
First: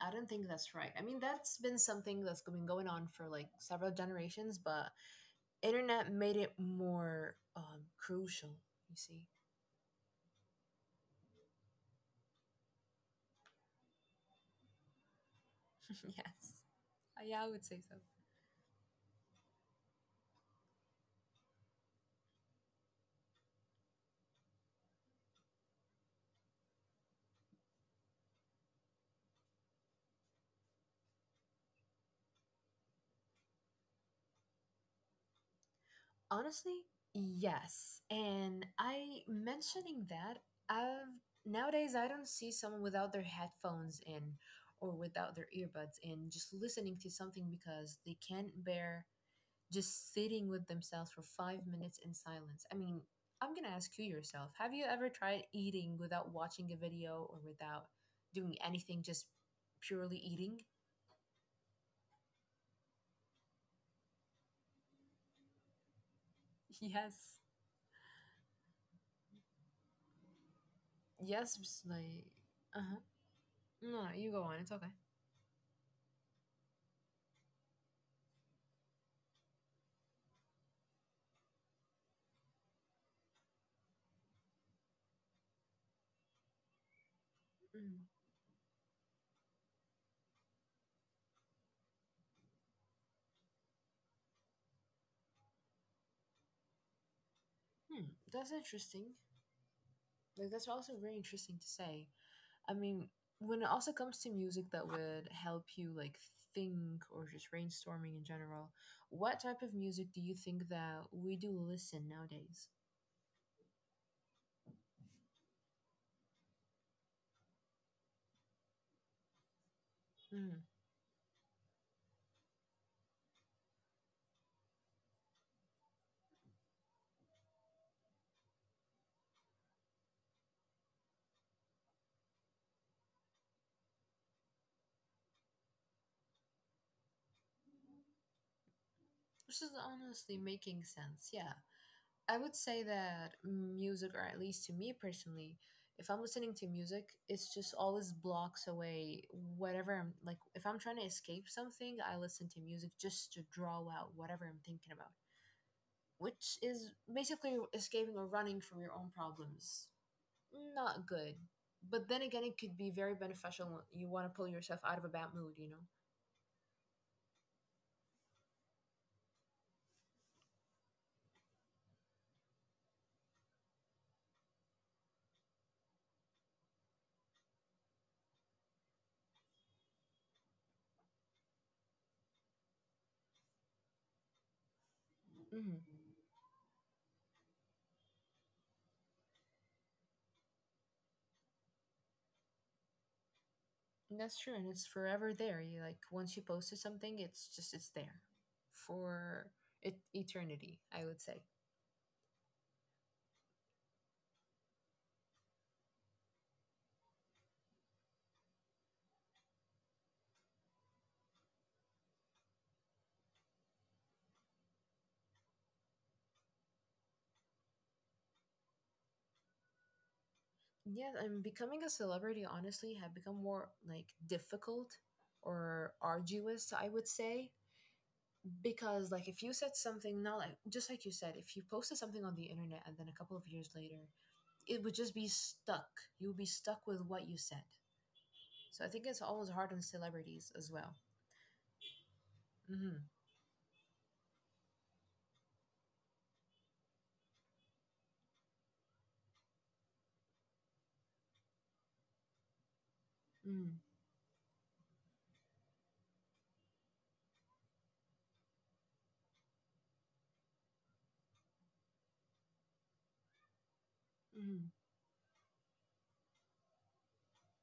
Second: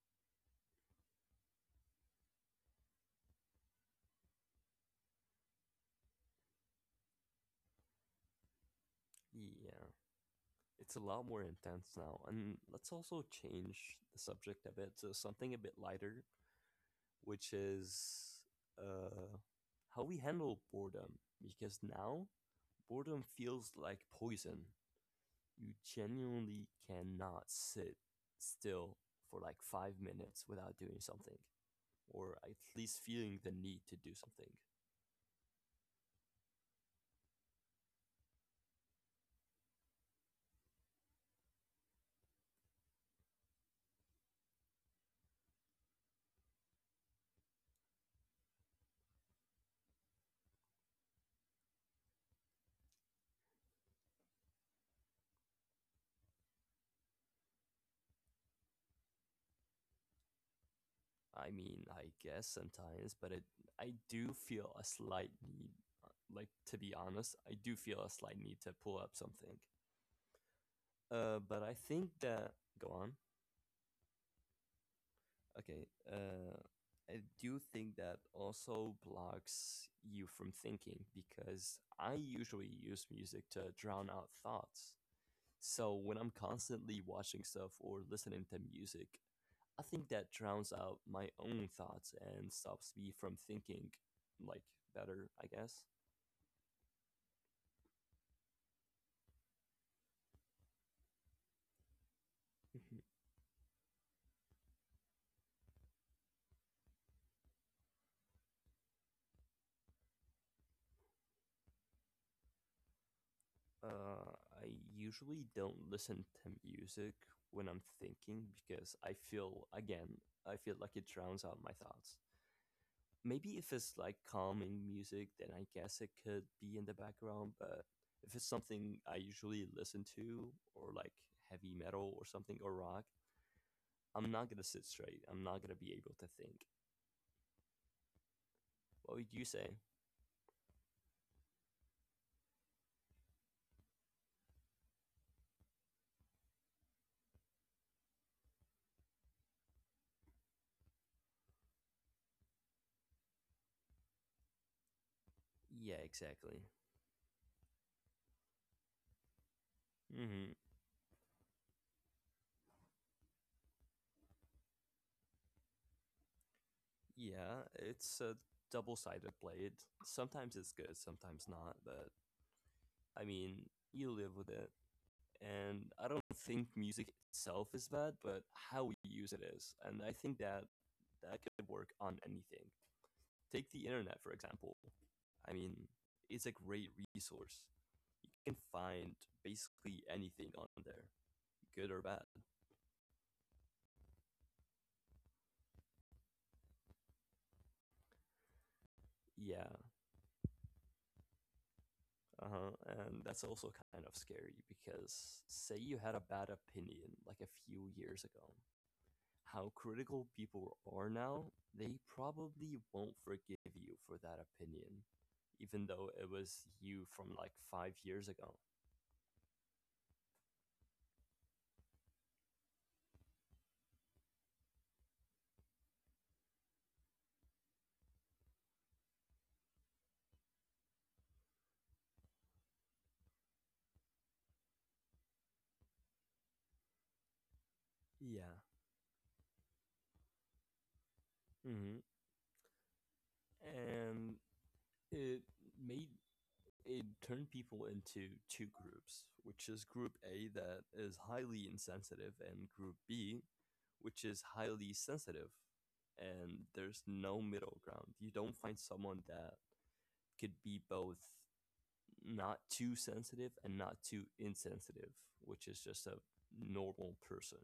[SPEAKER 2] I don't think that's right. I mean, that's been something that's been going on for like several generations, but internet made it more um, crucial. You see?
[SPEAKER 1] Yeah, it's a lot more intense now. And let's also change the subject a bit to something a bit lighter,
[SPEAKER 2] Yes. Uh, Yeah, I
[SPEAKER 1] which
[SPEAKER 2] would say so.
[SPEAKER 1] is uh, how we handle boredom. Because now boredom feels like poison. You genuinely cannot sit still for like five minutes without doing something, or at least feeling the need to do something.
[SPEAKER 2] Honestly, yes. And I mentioning that I've nowadays I don't see someone without their headphones in or without their earbuds in, just listening to something because they can't bear just sitting with themselves for five minutes in silence. I mean, I'm going to ask you yourself, have you ever tried eating without watching a video or without doing anything, just purely eating?
[SPEAKER 1] I mean, I guess sometimes, but it, I do feel a slight need, uh, like to be honest,
[SPEAKER 2] Yes.
[SPEAKER 1] I do feel a slight need to pull up something. Uh,
[SPEAKER 2] Yes,
[SPEAKER 1] but I
[SPEAKER 2] it's
[SPEAKER 1] think
[SPEAKER 2] like
[SPEAKER 1] that go
[SPEAKER 2] uh-huh.
[SPEAKER 1] on.
[SPEAKER 2] No, you go on. It's okay.
[SPEAKER 1] Okay. Uh, I do think that also blocks you from thinking because I usually use music to drown out thoughts. So when I'm constantly watching stuff or listening to music, I think that drowns out my own thoughts and stops me from thinking like better, I guess.
[SPEAKER 2] Hmm, that's interesting. Like that's also very interesting to say. I mean, when it also comes to music that would help you like think or just brainstorming in general, what type of music do you think that we do listen nowadays?
[SPEAKER 1] Uh, I usually don't listen to music when I'm thinking because I feel again,
[SPEAKER 2] Hmm,
[SPEAKER 1] I feel like it drowns out my thoughts. Maybe if it's like calming music, then I guess it could be in the background, but if it's something I usually listen to or like heavy metal or something or rock, I'm not gonna sit straight. I'm not gonna be able to think. What would you
[SPEAKER 2] this is
[SPEAKER 1] say?
[SPEAKER 2] honestly making sense. Yeah, I would say that music, or at least to me personally, if I'm listening to music, it's just always blocks away whatever I'm like. If I'm trying to escape something, I listen to music just to draw out whatever I'm thinking about,
[SPEAKER 1] Yeah,
[SPEAKER 2] which
[SPEAKER 1] exactly.
[SPEAKER 2] is basically escaping or running from your own problems.
[SPEAKER 1] Hmm.
[SPEAKER 2] Not good. But then again, it could be very beneficial when you want to pull yourself out of a bad mood, you know?
[SPEAKER 1] Yeah, it's a double sided blade. Sometimes it's good, sometimes not, but I mean, you live with it. And I don't think music itself is bad, but how we use it is. And I think that that could work on anything. Take the internet, for example. I mean,
[SPEAKER 2] hmm
[SPEAKER 1] it's a great resource. You can find basically anything on there, good or bad.
[SPEAKER 2] That's true. And it's forever there. You like, once you posted something, it's just, it's there for
[SPEAKER 1] Yeah.
[SPEAKER 2] it, eternity, I would say.
[SPEAKER 1] Uh-huh. And that's also kind of scary because say you had a bad opinion like a few years ago, how critical people are now, they probably won't forgive you for that opinion, even though it was you from like five years ago.
[SPEAKER 2] Yes, and becoming a celebrity, honestly, have become more like difficult or arduous, I would say, because like if you said something, not like just like you said, if you posted something on the internet and then a couple of years later, it would just be stuck, you would be stuck with what you said.
[SPEAKER 1] Yeah.
[SPEAKER 2] So I think it's always hard on celebrities as well.
[SPEAKER 1] Hmm.
[SPEAKER 2] hmm
[SPEAKER 1] And it made it turned people into two groups, which is group A that is highly insensitive and group B
[SPEAKER 2] mm
[SPEAKER 1] which is highly sensitive. And there's no middle ground. You don't find someone that could be both not too sensitive and not too
[SPEAKER 2] mm
[SPEAKER 1] insensitive, which is just a normal person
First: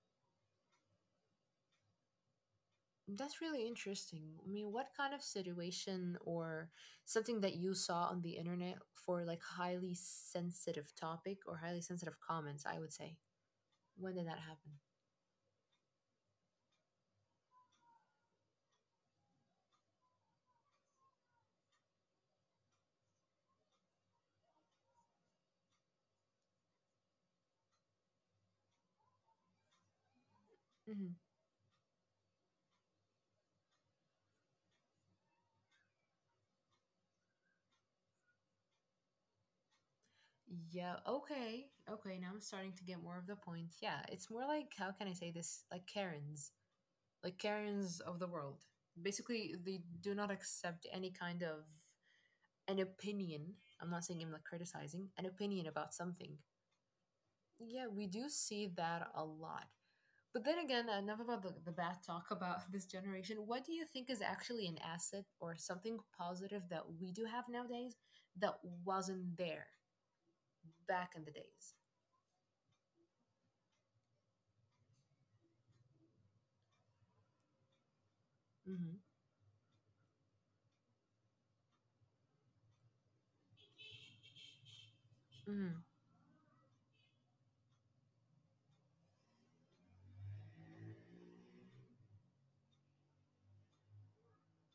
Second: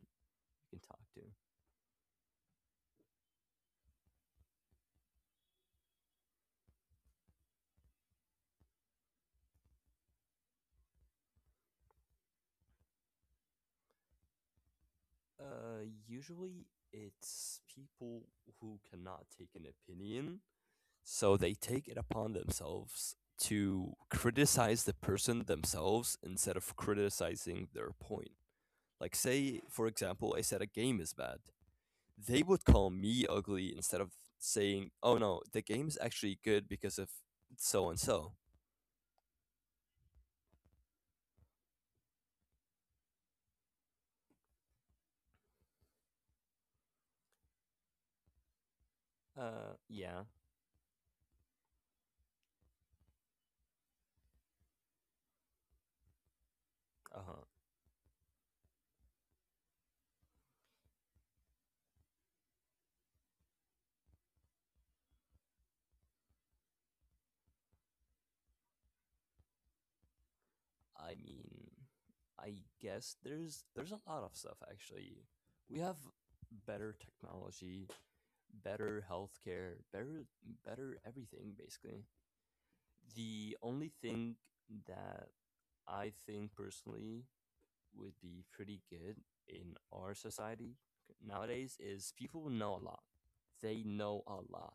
[SPEAKER 1] you can talk to.
[SPEAKER 2] that's really interesting. I mean, what kind of situation or something that you saw on the internet for like highly sensitive topic or highly sensitive comments, I would say, when did that happen?
[SPEAKER 1] Uh, usually it's people who cannot take an opinion. So they take it upon themselves to criticize the person themselves instead of criticizing their point. Like, say, for example, I said a game
[SPEAKER 2] Mm-hmm.
[SPEAKER 1] is bad. They would call me ugly instead of saying, oh no, the game's actually good because of so and so.
[SPEAKER 2] Yeah, okay. Okay, now I'm starting to get more of the point. Yeah, it's more like how can I say this? Like Karens. Like Karens of the world. Basically,
[SPEAKER 1] Uh,
[SPEAKER 2] they do
[SPEAKER 1] yeah.
[SPEAKER 2] not accept any kind of an opinion. I'm not saying I'm like criticizing, an opinion about something.
[SPEAKER 1] Uh huh.
[SPEAKER 2] Yeah, we do see that a lot. But then again, enough about the, the bad talk about this generation. What do you think is actually an asset or something positive that we do have nowadays that wasn't there back
[SPEAKER 1] I
[SPEAKER 2] in the
[SPEAKER 1] mean,
[SPEAKER 2] days?
[SPEAKER 1] I guess there's there's a lot of stuff actually. We have better technology,
[SPEAKER 2] Hmm.
[SPEAKER 1] better healthcare, better better everything basically. The only thing that I think personally would be pretty good in our society nowadays is people know a lot. They know a lot.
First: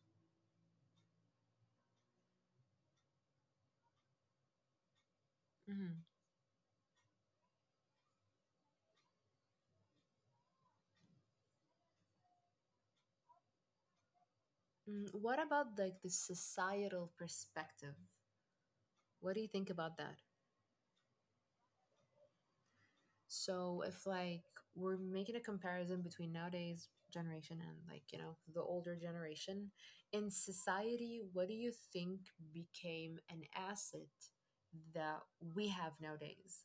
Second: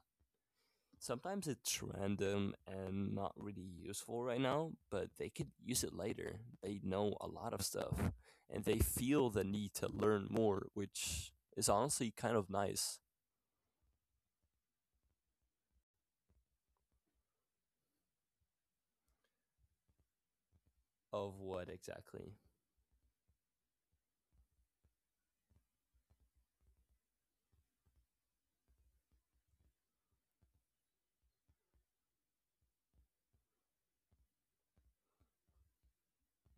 [SPEAKER 1] Sometimes it's random and not really useful right now, but they could use it
[SPEAKER 2] Mhm.
[SPEAKER 1] later. They know a lot of stuff and they feel the need to learn more, which is honestly kind of nice.
[SPEAKER 2] Mm, what about like the societal perspective? What do you think about that?
[SPEAKER 1] Of what exactly?
[SPEAKER 2] So if like we're making a comparison between nowadays generation and like, you know, the older generation, in society, what do you think became an asset that we have nowadays?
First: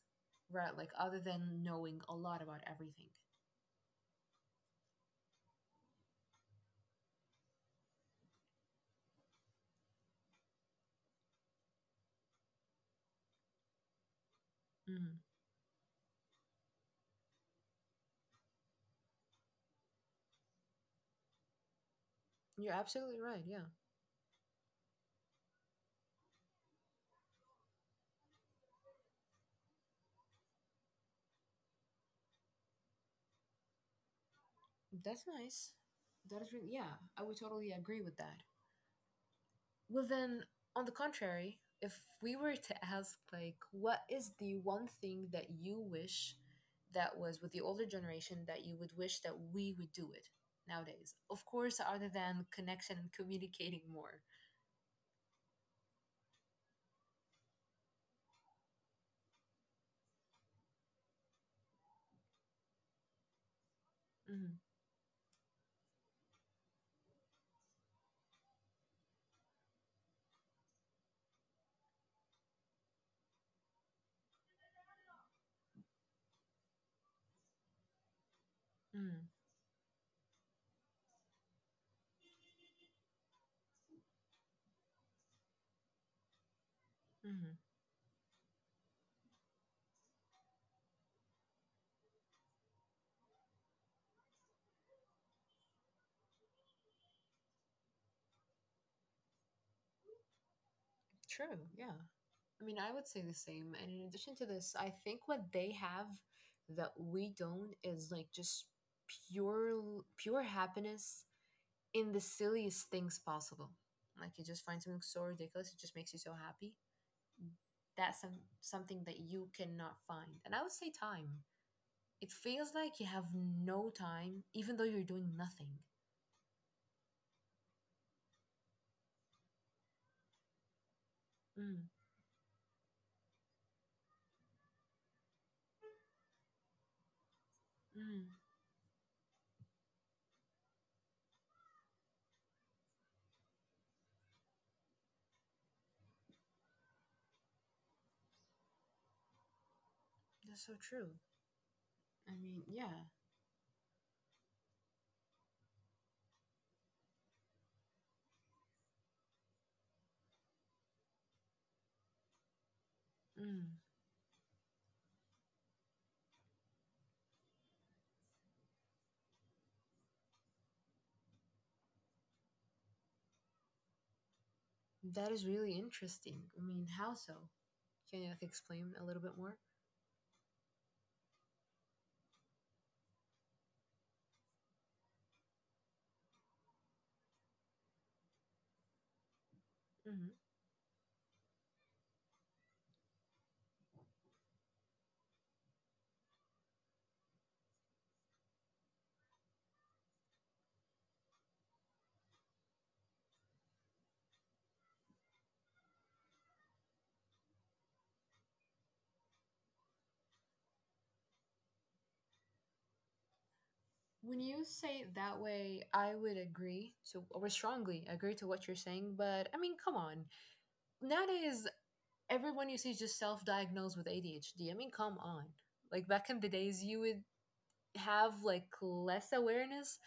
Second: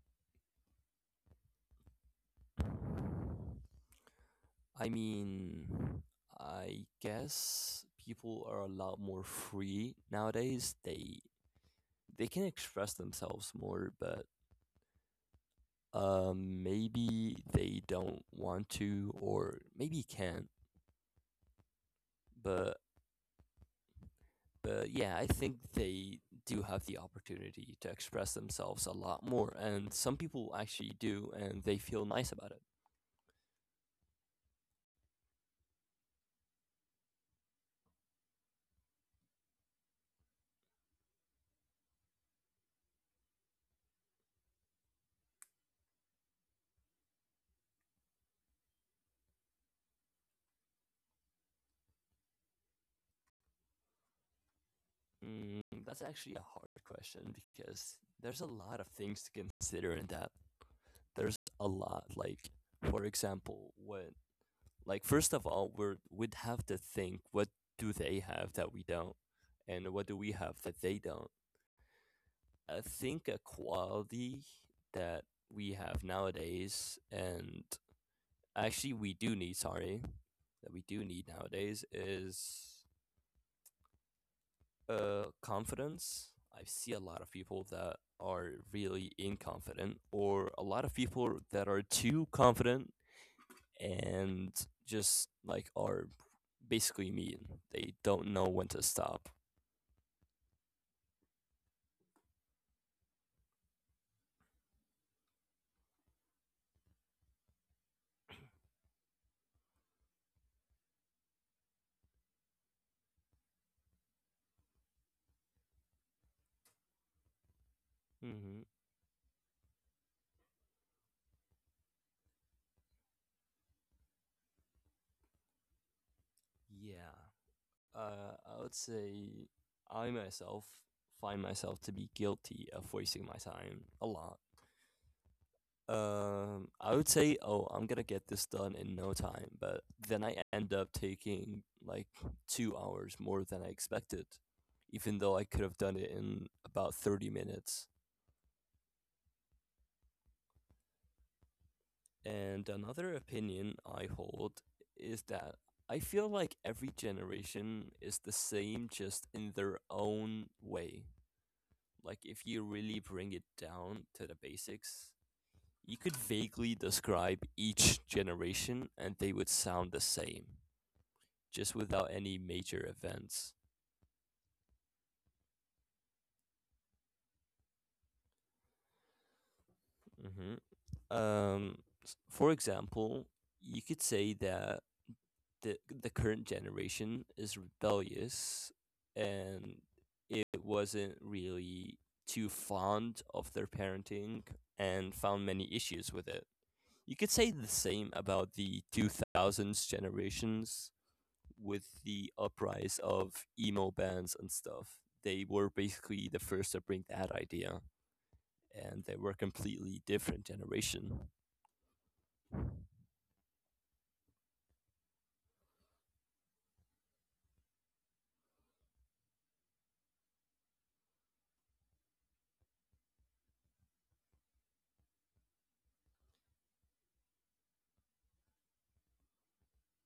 [SPEAKER 2] Right, like other than knowing a lot about everything.
[SPEAKER 1] I mean, I guess people are a lot more free nowadays. They they can express themselves more, but
[SPEAKER 2] hmm
[SPEAKER 1] um, maybe they don't want to, or maybe can't.
[SPEAKER 2] You're
[SPEAKER 1] But
[SPEAKER 2] absolutely right. Yeah.
[SPEAKER 1] but yeah, I think they do have the opportunity to express themselves a lot more, and some people actually do, and they feel nice about it.
[SPEAKER 2] That's nice. That is really, yeah, I would totally agree with that. Well, then, on the contrary, if we were to ask, like, what is the one thing that you wish that was with the older generation that you would wish that we would do it nowadays? Of course, other than connection and communicating more.
[SPEAKER 1] Mm, that's actually a hard question because there's a lot of things to consider in that. There's a lot. Like, for example, what,
[SPEAKER 2] hmm
[SPEAKER 1] like, first of all, we're, we'd have to think what do they have that we don't, and what do we have that they don't. I think a quality that we have nowadays, and actually we
[SPEAKER 2] hmm
[SPEAKER 1] do need, sorry, that we do need nowadays is Uh, confidence. I see a lot of
[SPEAKER 2] hmm
[SPEAKER 1] people that are really inconfident, or a lot of people that are too confident and just like are basically mean. They don't know when to stop.
[SPEAKER 2] True, yeah. I mean, I would say the same. And in addition to this, I think what they have that we don't is like just pure pure happiness in the silliest things possible. Like you just find something so ridiculous, it just makes you so happy. That's some,
[SPEAKER 1] Mm-hmm.
[SPEAKER 2] something that you cannot find. And I would say time. It feels like you have no time, even though you're doing nothing.
[SPEAKER 1] Yeah. Uh, I would say I myself find myself to
[SPEAKER 2] Mm,
[SPEAKER 1] be guilty of wasting my time a lot. Um, I would say, oh, I'm gonna get this
[SPEAKER 2] mm,
[SPEAKER 1] done in no time, but then I end up taking like two hours more than I expected, even though I could have done it in about thirty minutes.
[SPEAKER 2] that's so true. I
[SPEAKER 1] And
[SPEAKER 2] mean, yeah.
[SPEAKER 1] another opinion I hold is that I feel like every generation is the same just in their own way. Like, if you really bring it
[SPEAKER 2] Mm,
[SPEAKER 1] down to the basics, you could vaguely describe each generation and they would sound the same. Just without any major events.
[SPEAKER 2] that is really interesting. I mean, how so? Can you like, explain a little bit more?
[SPEAKER 1] Hmm. Um, s- for example, you could say that the the current generation is rebellious, and
[SPEAKER 2] hmm
[SPEAKER 1] it wasn't really too fond of their parenting and found many issues with it. You could say the same about the two thousands generations with the uprise of emo bands and stuff. They were basically the first to bring that idea and they were completely different generation.
[SPEAKER 2] When you say it that way, I would agree. So, or strongly agree to what you're saying. But I mean, come on. Nowadays, everyone you see is just self-diagnosed with A D H D. I mean, come on. Like back in the days, you would have like less awareness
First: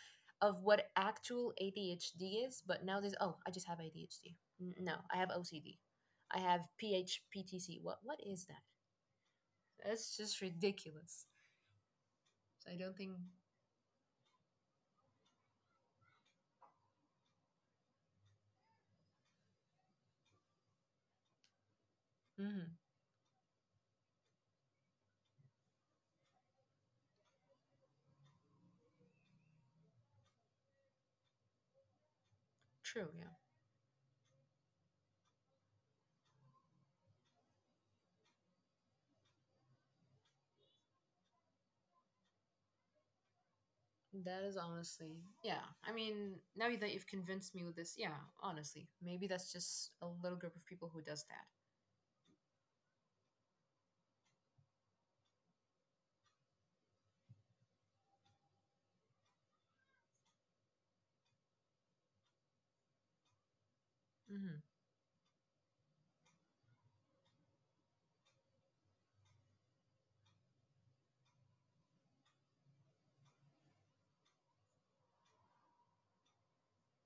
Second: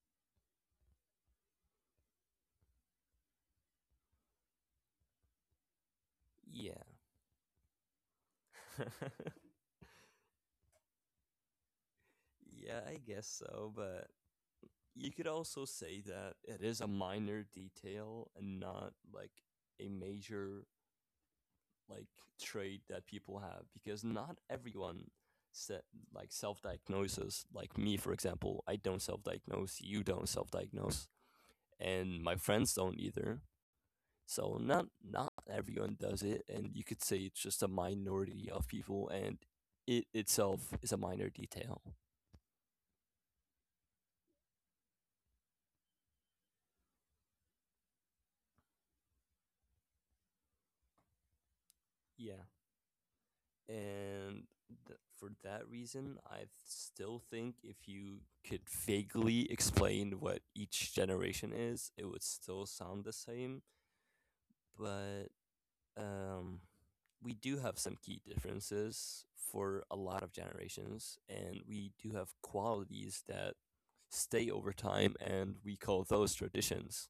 [SPEAKER 2] of what actual A D H D is, but nowadays, oh, I just have A D H D. No, I have O C D. I have
[SPEAKER 1] Yeah.
[SPEAKER 2] P H P T C. What what is that? That's just ridiculous. So I
[SPEAKER 1] Yeah, I
[SPEAKER 2] don't think.
[SPEAKER 1] guess so, but you could also say that it is a minor detail and not like a major like
[SPEAKER 2] hmm
[SPEAKER 1] trait that people have because not everyone set like self-diagnoses. Like me for example, I don't self-diagnose, you don't self-diagnose, and my friends don't
[SPEAKER 2] True. Yeah.
[SPEAKER 1] either. So not not everyone does it and you could say it's just a minority of people and it itself is a minor detail.
[SPEAKER 2] That is honestly. Yeah. I mean, now that you've convinced me with this, yeah. Honestly, maybe that's just a little group of people who does that.
[SPEAKER 1] Yeah, and th- for that reason I still think if you could vaguely explain what each generation is it would still sound the same,
[SPEAKER 2] hmm
[SPEAKER 1] but um, we do have some key differences for a lot of generations, and we do have qualities that stay over time, and we call those traditions.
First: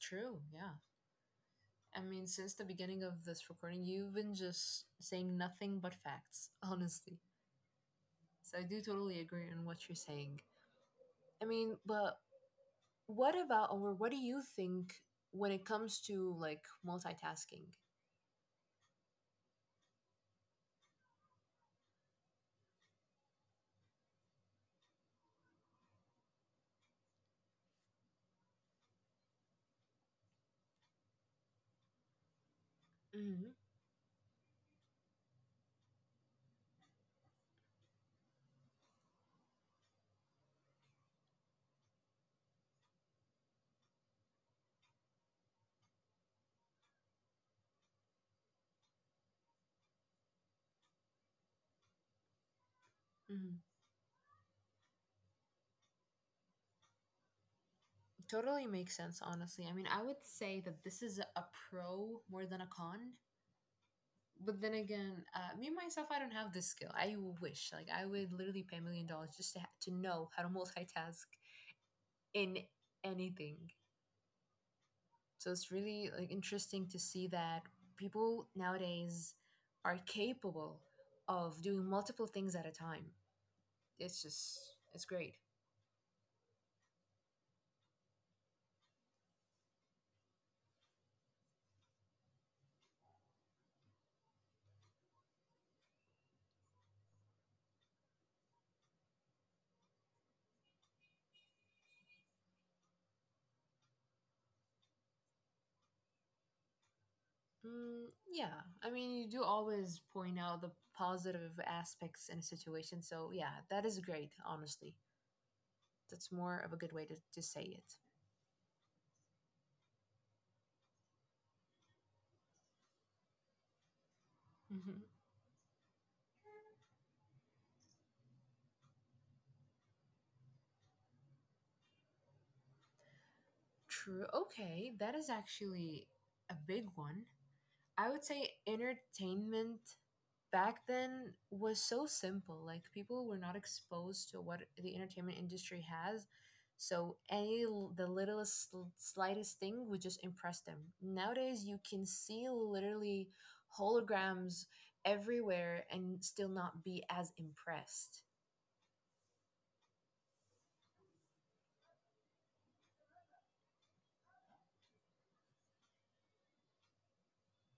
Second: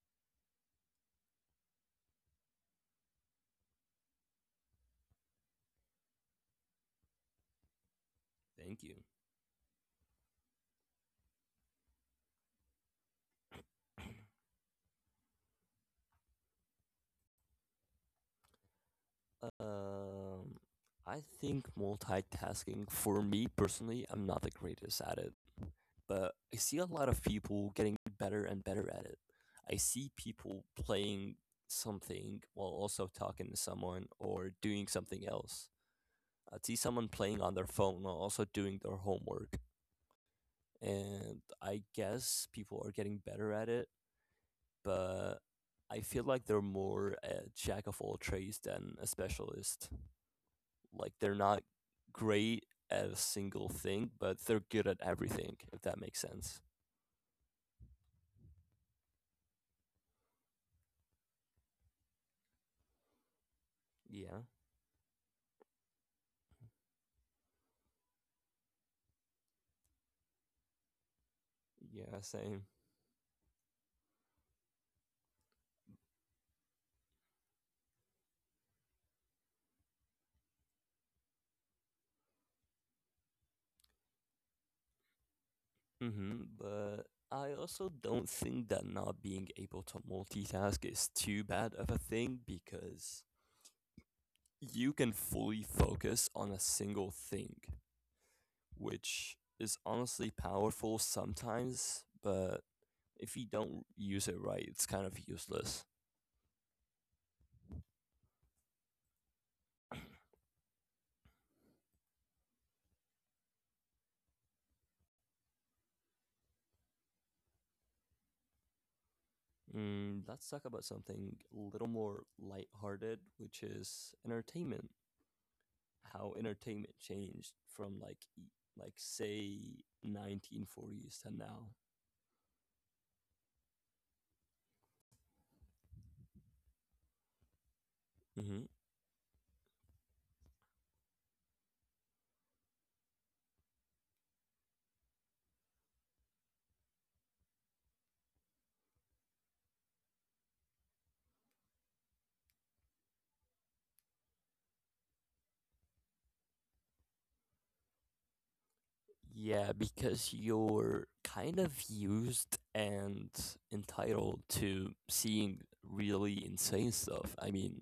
[SPEAKER 2] True. Yeah. I mean, since the beginning of this recording, you've been just saying nothing but facts, honestly. So I do
[SPEAKER 1] Thank you.
[SPEAKER 2] totally agree on what you're saying. I mean, but what about, or what do you think when it comes to like multitasking?
[SPEAKER 1] Um, I think multitasking, for me personally, I'm not the greatest at it, but I see a lot of people getting better and better at it. I see people playing something while also
[SPEAKER 2] hmm
[SPEAKER 1] talking to someone or doing something else. I'd see someone playing on their phone while also doing their homework. And I guess people are getting better at it, but I feel like they're more a jack of all trades than a specialist. Like they're not great at a
[SPEAKER 2] hmm
[SPEAKER 1] single thing, but they're good at everything, if that makes sense.
[SPEAKER 2] Totally makes sense, honestly. I mean, I would say that this is a pro more than a con.
[SPEAKER 1] Yeah.
[SPEAKER 2] But then again, uh, me myself, I don't have this skill. I wish, like, I would literally pay a million dollars just to ha- to know how to multitask
[SPEAKER 1] Yeah,
[SPEAKER 2] in
[SPEAKER 1] same.
[SPEAKER 2] anything. So it's really like interesting to see that people nowadays are capable of doing multiple things at a time. It's just it's great.
[SPEAKER 1] Mm-hmm. But I also don't think that not being able to multitask is too bad of a thing because you can fully focus on a single thing, which is honestly powerful sometimes, but if you don't use it right, it's kind of useless.
[SPEAKER 2] Mm, yeah, I mean you do always point out the positive aspects in a situation. So yeah, that is great. Honestly, that's more of a good way to to say it.
[SPEAKER 1] Mm, let's talk about something a little more lighthearted, which is entertainment.
[SPEAKER 2] hmm
[SPEAKER 1] How entertainment changed from like e- like say nineteen forties to now.
[SPEAKER 2] True. Okay, that is actually a big one. I would say
[SPEAKER 1] Hmm.
[SPEAKER 2] entertainment back then was so simple. Like people were not exposed to what the entertainment industry has. So any l- the littlest sl- slightest thing would just impress them. Nowadays you can see literally holograms everywhere and still not be as impressed.
[SPEAKER 1] Yeah, because you're kind of used and entitled to seeing really insane stuff. I mean,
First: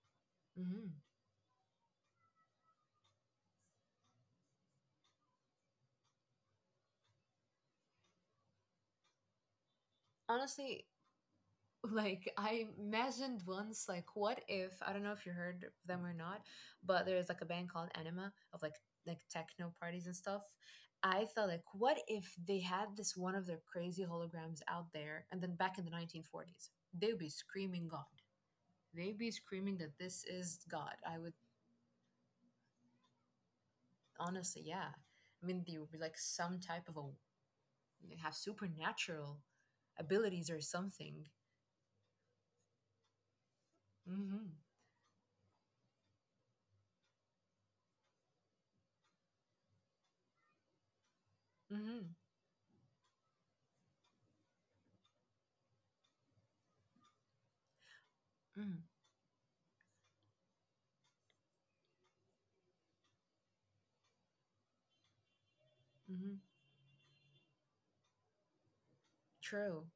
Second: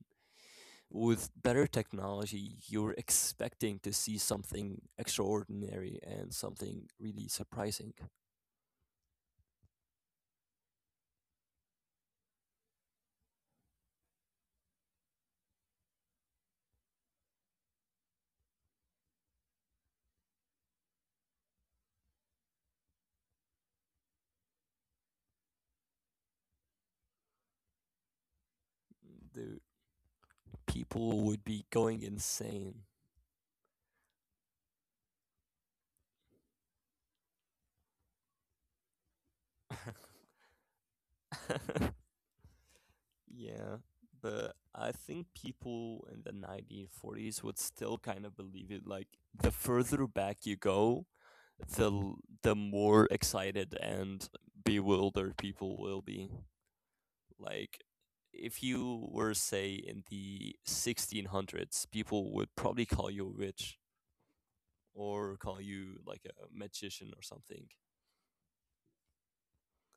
[SPEAKER 2] hmm
[SPEAKER 1] with better technology, you're expecting to see something extraordinary and something really surprising.
[SPEAKER 2] Honestly, like I imagined once, like what if, I don't know if you heard of them or not, but there's like a band called Anima of like like techno parties and stuff. I thought like what if they had this one of their crazy holograms out there and then back in the nineteen forties, they'd be screaming God. They'd be
[SPEAKER 1] The
[SPEAKER 2] screaming that this is God. I
[SPEAKER 1] people
[SPEAKER 2] would
[SPEAKER 1] would be going insane.
[SPEAKER 2] honestly, yeah. I mean, they would be like some type of a, they have supernatural abilities or something.
[SPEAKER 1] Yeah,
[SPEAKER 2] Mm-hmm.
[SPEAKER 1] but I think people in the nineteen forties would still kind of believe it. Like, the further back you go,
[SPEAKER 2] Mm-hmm.
[SPEAKER 1] the the more excited and bewildered people will be. Like, if
[SPEAKER 2] Mm-hmm.
[SPEAKER 1] you were say in the sixteen hundreds, people would probably call you a witch or call you like
[SPEAKER 2] Mm-hmm.
[SPEAKER 1] a magician or something.
[SPEAKER 2] True.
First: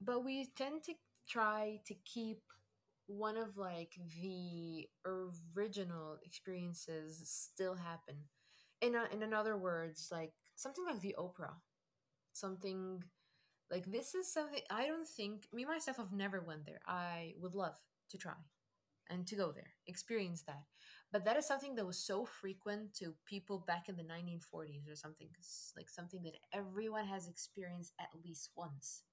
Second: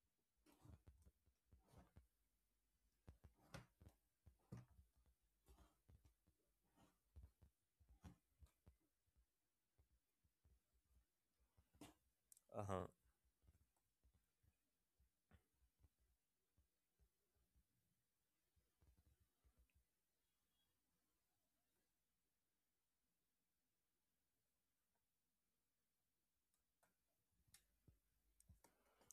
[SPEAKER 2] But we tend to try to keep one of like the original experiences still happen in a, in another words like something like the Oprah
[SPEAKER 1] Uh huh.
[SPEAKER 2] something, like this is something I don't think me myself have never went there. I would love to try and to go there, experience that, but that is something that was so frequent to people back in the nineteen forties or something, s- like something that everyone has experienced at least once.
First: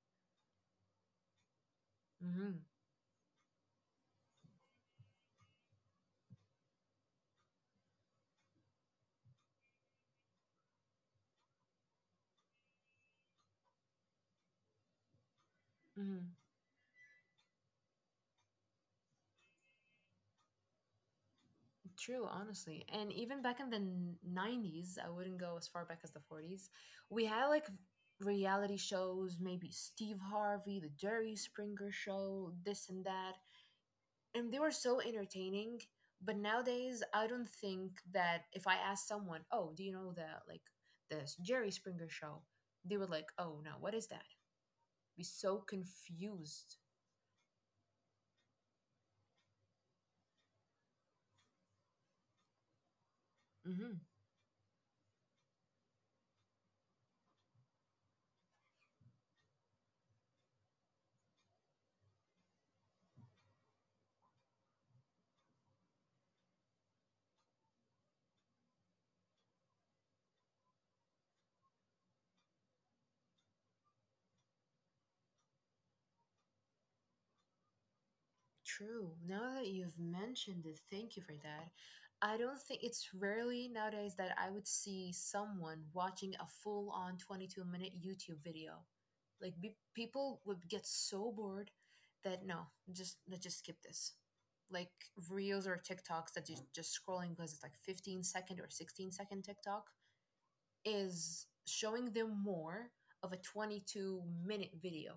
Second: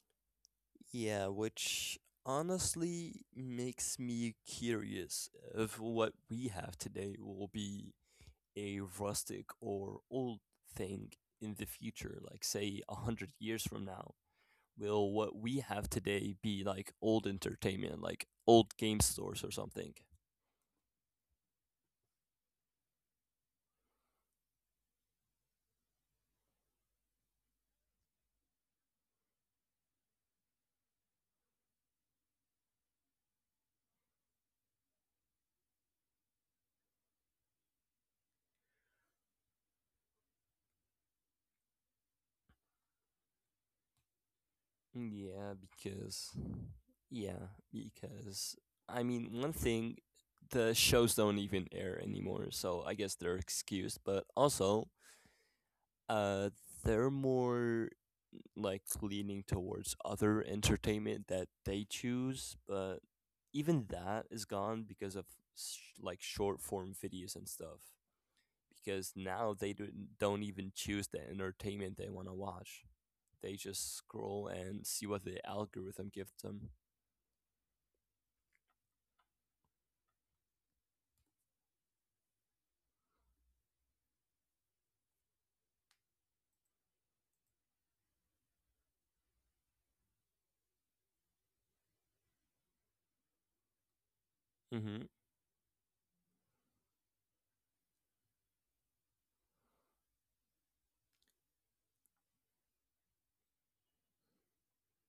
[SPEAKER 1] Yeah, which
[SPEAKER 2] hmm
[SPEAKER 1] honestly makes me curious if what we have today will be a rustic or old thing in the future, like say a hundred years from now. Will what we have
[SPEAKER 2] hmm
[SPEAKER 1] today be like old entertainment, like old game stores or something?
[SPEAKER 2] True, honestly. And even back in the n- nineties, I wouldn't go as far back as the forties. We had like reality shows, maybe Steve Harvey, the Jerry Springer show, this and that. And they were so entertaining. But nowadays, I don't think that if I ask someone, "Oh, do you know the like this Jerry Springer show?" They would like, "Oh no, what is that?" Be so
[SPEAKER 1] Yeah, because
[SPEAKER 2] confused.
[SPEAKER 1] yeah, because I mean, one thing the shows don't even air anymore, so I guess they're
[SPEAKER 2] Hmm.
[SPEAKER 1] excused, but also uh they're more like leaning towards other entertainment that they choose, but even that is gone because of sh- like short form videos and stuff. Because now they do, don't even choose the entertainment they want to watch. They just scroll and see what the algorithm gives them.
[SPEAKER 2] True. Now that you've mentioned it, thank you for that. I don't think it's rarely nowadays that I would see someone watching a full on twenty-two minute YouTube video. Like be- people would get so bored that no, just let's just skip this. Like
[SPEAKER 1] Hmm.
[SPEAKER 2] reels or TikToks that you just scrolling because it's like fifteen second or sixteen second TikTok is showing them more of a twenty-two minute video.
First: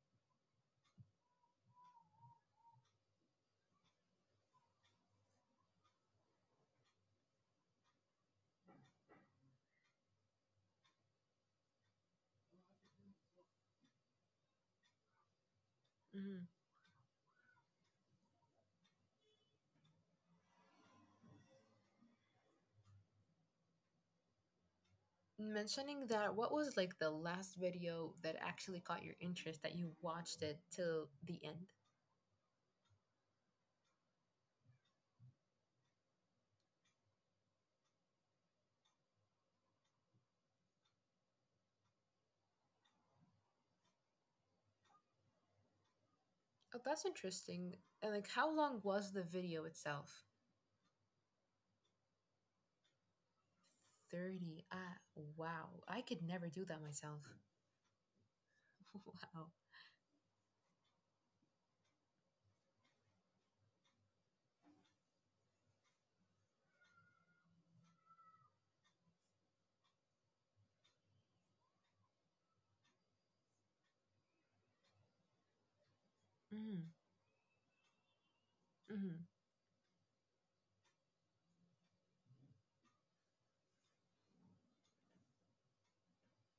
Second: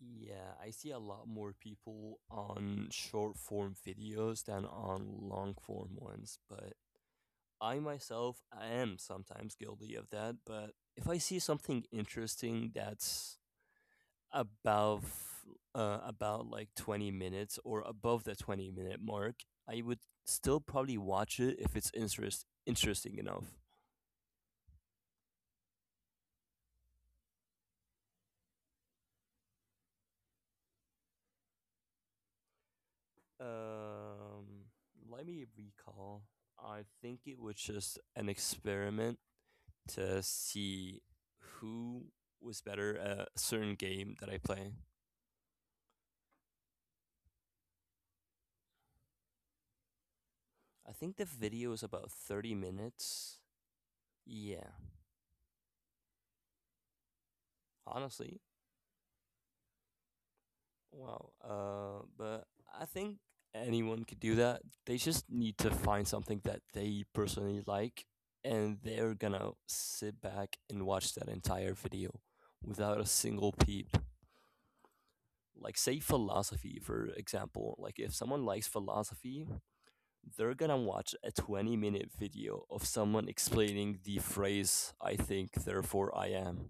[SPEAKER 1] Yeah, I see a lot more people on short form videos than on long form ones, but I myself I am sometimes guilty of that. But if I see something interesting that's above uh, about
[SPEAKER 2] Mm-hmm.
[SPEAKER 1] like twenty minutes or above the twenty minute mark, I would still probably watch it if it's interest interesting enough.
[SPEAKER 2] Mentioning that, what was like the last video that actually caught your interest that you watched it till the end?
[SPEAKER 1] um let me recall. I think it was just an experiment to see who was better at a certain game that I play.
[SPEAKER 2] Oh, that's interesting. And like how long was the video itself?
[SPEAKER 1] I think the video is about thirty minutes. Yeah,
[SPEAKER 2] thirty, ah, wow, I could never do that myself.
[SPEAKER 1] honestly.
[SPEAKER 2] Wow.
[SPEAKER 1] Wow. Uh, but I think anyone could do that. They just need to find something that they personally like, and they're gonna sit back and watch that entire video without a single peep. Like, say, philosophy,
[SPEAKER 2] mm,
[SPEAKER 1] for example. Like, if someone likes
[SPEAKER 2] Hmm.
[SPEAKER 1] philosophy, they're gonna watch a twenty minute video of someone explaining the phrase, I think, therefore I am.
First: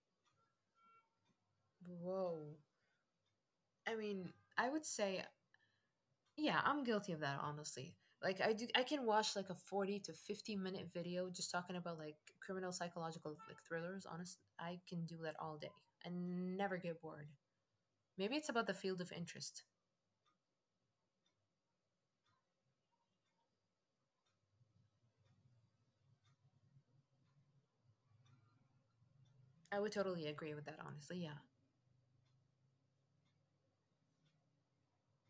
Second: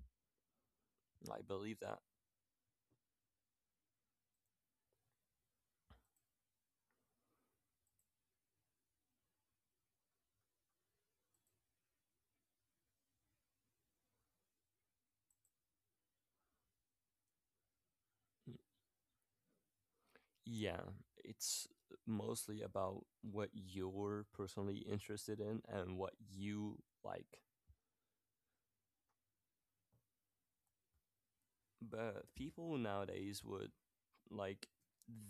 [SPEAKER 1] I believe that.
[SPEAKER 2] Whoa, i mean I would say, yeah, I'm guilty of that, honestly. Like I do, I can watch like a forty to fifty minute video just talking about like criminal psychological like thrillers. Honest, I can do that all day and never get bored. Maybe it's about the field of interest.
[SPEAKER 1] Yeah, it's mostly about what you're personally interested in and what you like.
[SPEAKER 2] I would totally agree with that, honestly. Yeah.
[SPEAKER 1] But people nowadays would like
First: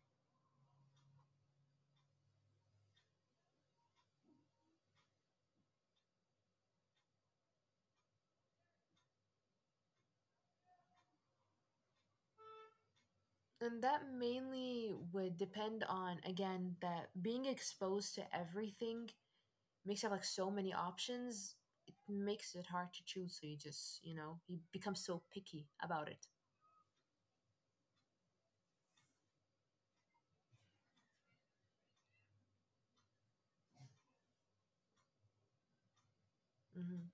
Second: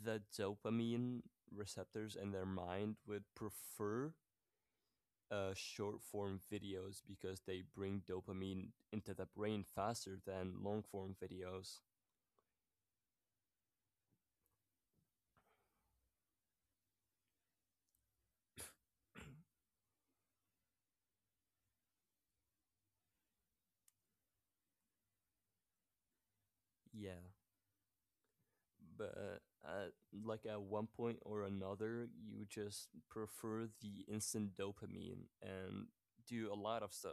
[SPEAKER 1] the dopamine receptors in their mind would prefer uh, short form videos because they bring dopamine into the brain faster than long form videos.
[SPEAKER 2] And that mainly would depend on again that being exposed to everything makes you have like so many options. It makes it hard to choose, so you just, you know, you become so picky about it.
[SPEAKER 1] Yeah, but at like at one point or another, you just prefer the instant dopamine and do a lot of
[SPEAKER 2] Mhm.
[SPEAKER 1] stuff,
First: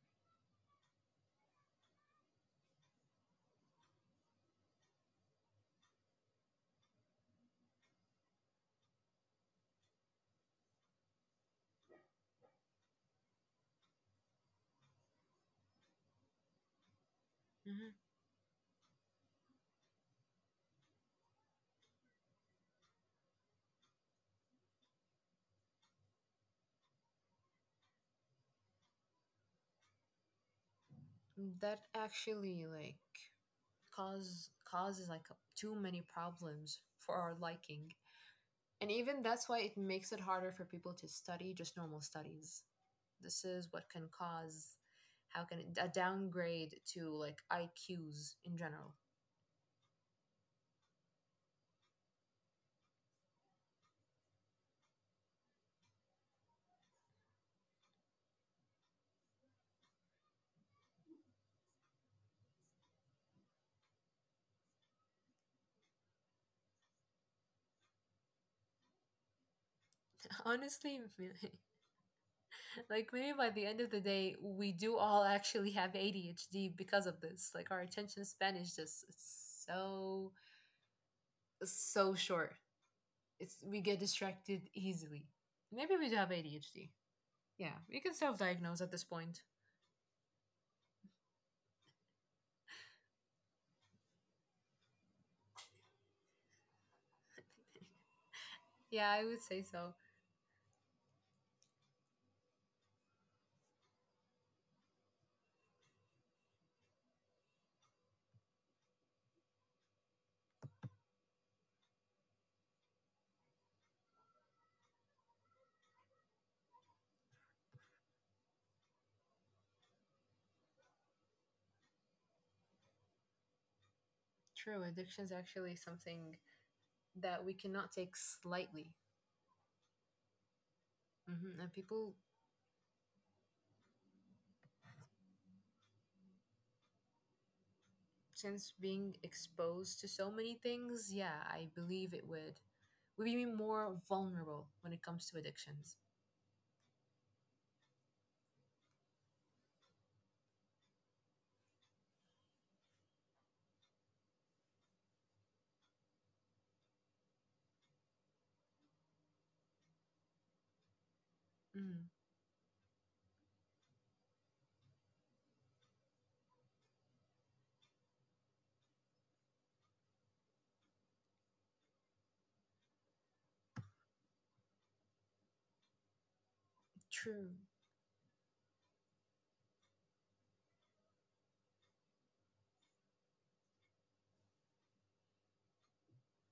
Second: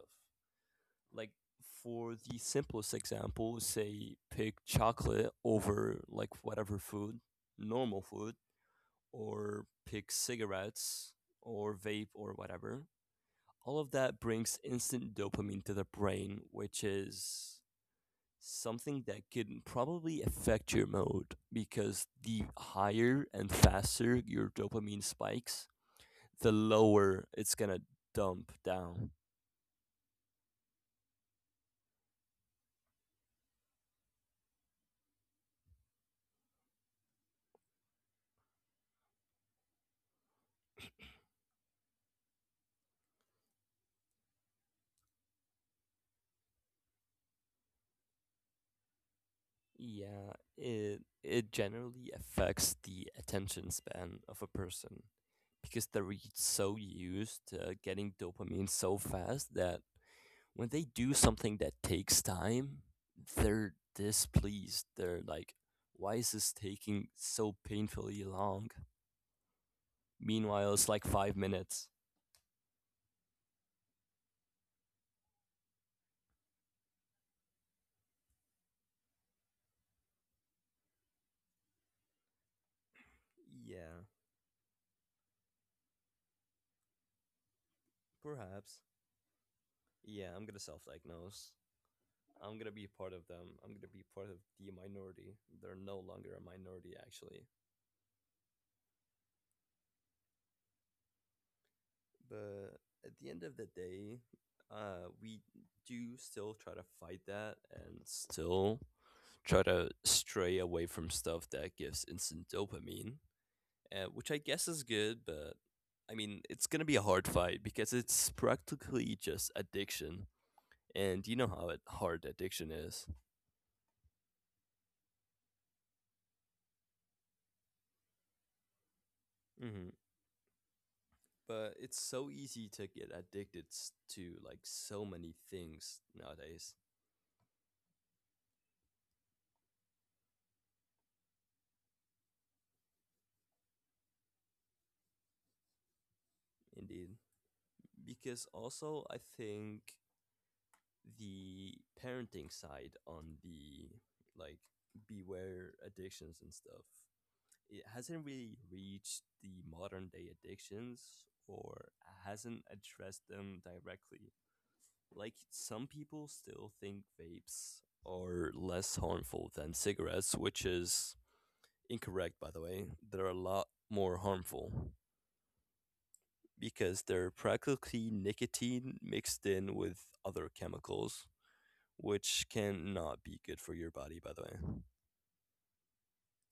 [SPEAKER 1] like, for the simplest example, say, pick chocolate over like whatever food, normal food, or pick cigarettes or vape or whatever. All of that brings instant dopamine to the brain, which is
[SPEAKER 2] Mhm.
[SPEAKER 1] something that can probably affect your mood because the higher and faster your dopamine spikes, the lower it's gonna dump down.
[SPEAKER 2] That actually like cause causes like too many problems for our liking. And even that's why it makes it harder for people to study just normal studies. This is what can cause, how can it, a downgrade to like IQs in general.
[SPEAKER 1] Yeah, it it generally affects the attention span of a person because they're y- so used to getting dopamine so fast that when they do something that takes time, they're displeased. They're like, why is this taking so painfully long? Meanwhile, it's
[SPEAKER 2] Honestly.
[SPEAKER 1] like five minutes.
[SPEAKER 2] Like maybe by the end of the day we do all actually have ADHD because of this, like our attention span is just so so short. It's we get
[SPEAKER 1] Yeah,
[SPEAKER 2] distracted easily. Maybe we do have A D H D. Yeah, we can
[SPEAKER 1] perhaps.
[SPEAKER 2] self-diagnose at this point.
[SPEAKER 1] Yeah, I'm gonna self diagnose. I'm gonna be part of them. I'm gonna be part of the minority. They're no longer a minority, actually.
[SPEAKER 2] Yeah, I would say so.
[SPEAKER 1] But at the end of the day, uh, we do still try to fight that and still try to stray away from stuff that gives instant dopamine, uh, which I guess is good, but I mean, it's gonna be a hard fight because it's practically just addiction, and you know how hard addiction is.
[SPEAKER 2] True, addiction is actually something that we cannot take slightly.
[SPEAKER 1] Hmm.
[SPEAKER 2] Hmm. And
[SPEAKER 1] But it's
[SPEAKER 2] people,
[SPEAKER 1] so easy to get addicted s- to like so many things nowadays.
[SPEAKER 2] since being exposed to so many things, yeah, I believe it would. We'd be more vulnerable when it comes to addictions.
[SPEAKER 1] Indeed, because also I think the parenting side on the, like, beware addictions and stuff, it hasn't really reached the modern day addictions or
[SPEAKER 2] Mm,
[SPEAKER 1] hasn't addressed them directly. Like, some people still think vapes are less harmful than cigarettes, which is incorrect, by the way. They're a lot more harmful because they're
[SPEAKER 2] true.
[SPEAKER 1] practically nicotine mixed in with other chemicals, which cannot be good for your body, by the way.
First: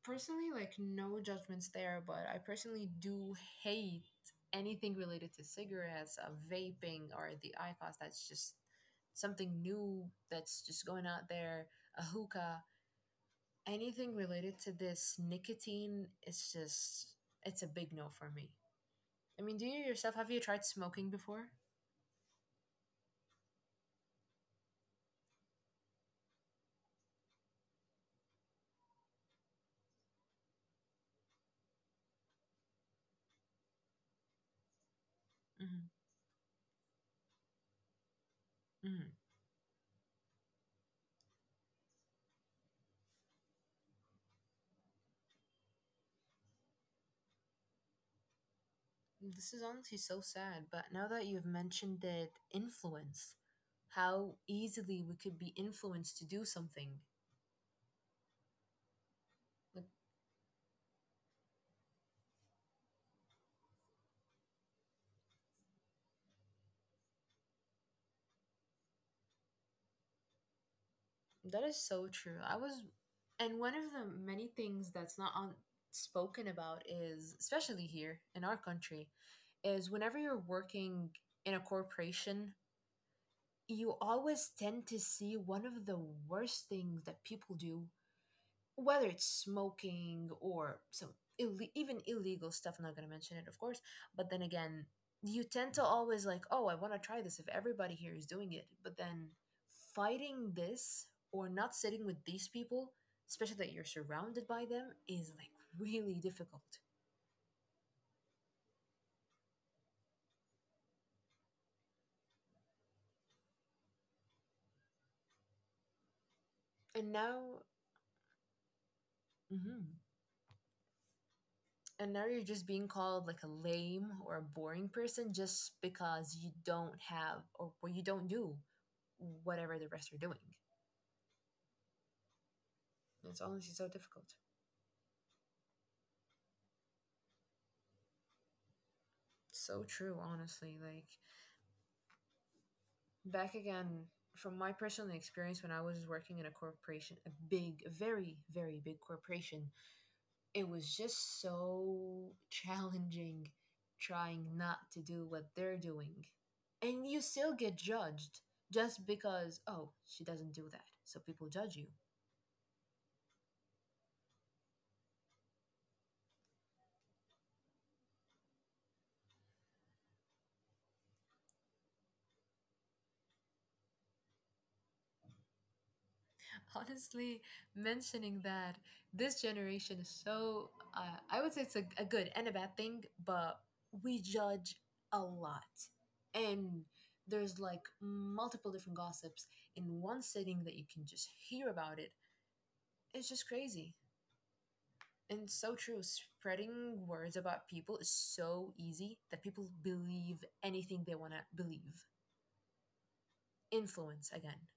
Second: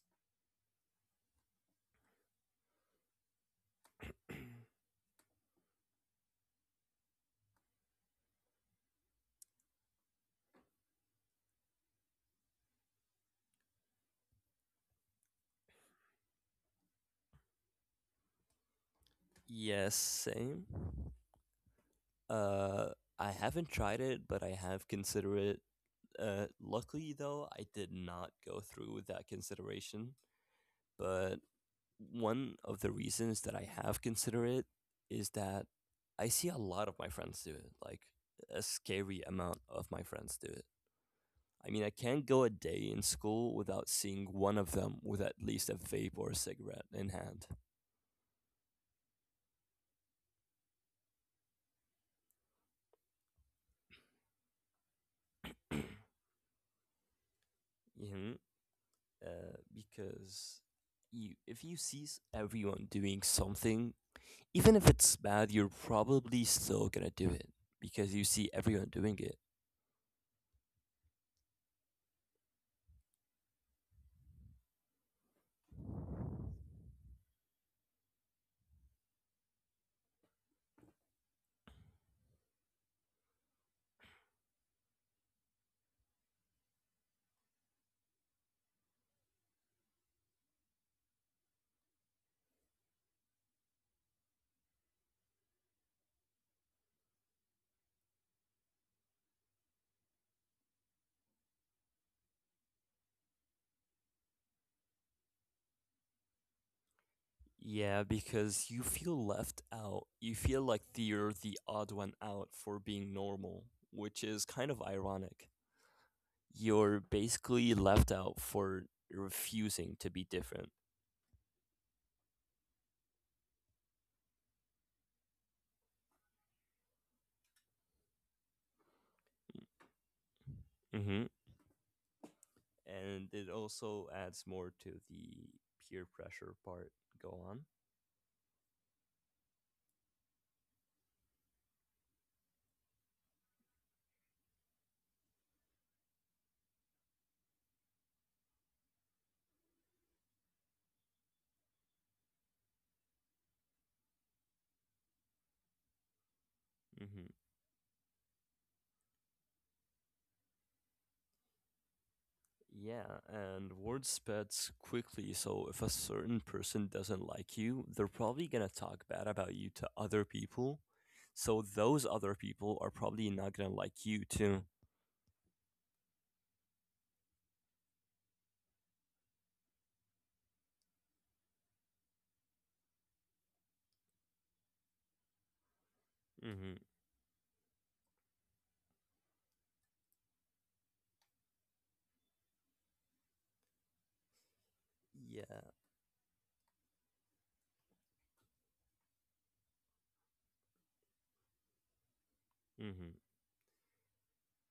[SPEAKER 2] Personally, like no judgments there, but I personally do hate anything related to cigarettes, uh, vaping, or the I Q O S. That's just something new that's just going out there. A hookah, anything related to this nicotine. It's just it's a big no for me. I mean, do you
[SPEAKER 1] Yes,
[SPEAKER 2] yourself have you
[SPEAKER 1] same.
[SPEAKER 2] tried smoking before?
[SPEAKER 1] Uh, I haven't tried it, but I have considered it. Uh, luckily, though, I did not go through with that consideration. But one of the reasons that I have considered it is that
[SPEAKER 2] Hmm.
[SPEAKER 1] I see a lot of my friends do it, like a
[SPEAKER 2] Hmm.
[SPEAKER 1] scary amount of my friends do it. I mean, I can't go a day in school without seeing one of them with at least a vape or a cigarette in hand.
[SPEAKER 2] This is honestly so sad, but now that you've mentioned it, influence how easily we could be influenced to do something.
[SPEAKER 1] Hmm. Uh,
[SPEAKER 2] Like,
[SPEAKER 1] because you, if you see everyone doing something, even if it's bad, you're probably still gonna do it because you see everyone doing it.
[SPEAKER 2] that is so true. I was, and one of the many things that's not on, spoken about is, especially here in our country, is whenever you're working in a corporation, you always tend to see one of the worst things that people do, whether it's smoking or some Ill- even illegal stuff, I'm not going to mention it of course, but then again, you tend to always like, oh, I want to try this if everybody here is doing it, but then fighting this or not sitting with these people, especially that you're surrounded by them, is like really difficult.
[SPEAKER 1] Yeah, because you feel left out. You feel like you're the odd one out for being normal, which is kind of ironic. You're
[SPEAKER 2] And now,
[SPEAKER 1] basically left out for refusing to
[SPEAKER 2] hmm,
[SPEAKER 1] be different.
[SPEAKER 2] and now you're just being called like a lame or a boring person just because you don't have or, or you don't do whatever the rest are doing.
[SPEAKER 1] Mm-hmm. And
[SPEAKER 2] It's
[SPEAKER 1] it
[SPEAKER 2] honestly so
[SPEAKER 1] also
[SPEAKER 2] difficult.
[SPEAKER 1] adds more to the peer pressure part. Go on.
[SPEAKER 2] So true, honestly. Like back again from my personal experience when I was working in a corporation, a big, a very, very big corporation, it was just so challenging trying not to do what they're doing. And you
[SPEAKER 1] Mm-hmm.
[SPEAKER 2] still get judged just because, oh, she doesn't do that. So people judge you.
[SPEAKER 1] Yeah, and word spreads quickly, so if a certain person doesn't like you, they're probably gonna talk bad about you to other people. So those other people are probably not gonna like you too.
[SPEAKER 2] Honestly, mentioning that, this generation is so, uh, I would say it's a, a good and a bad thing, but we judge a lot.
[SPEAKER 1] Mm-hmm.
[SPEAKER 2] And there's like multiple different gossips in one sitting that you can just hear about it. It's just crazy. And
[SPEAKER 1] Yeah.
[SPEAKER 2] so true. Spreading words about people is so easy that people believe anything they want to believe.
[SPEAKER 1] Mm-hmm.
[SPEAKER 2] Influence again.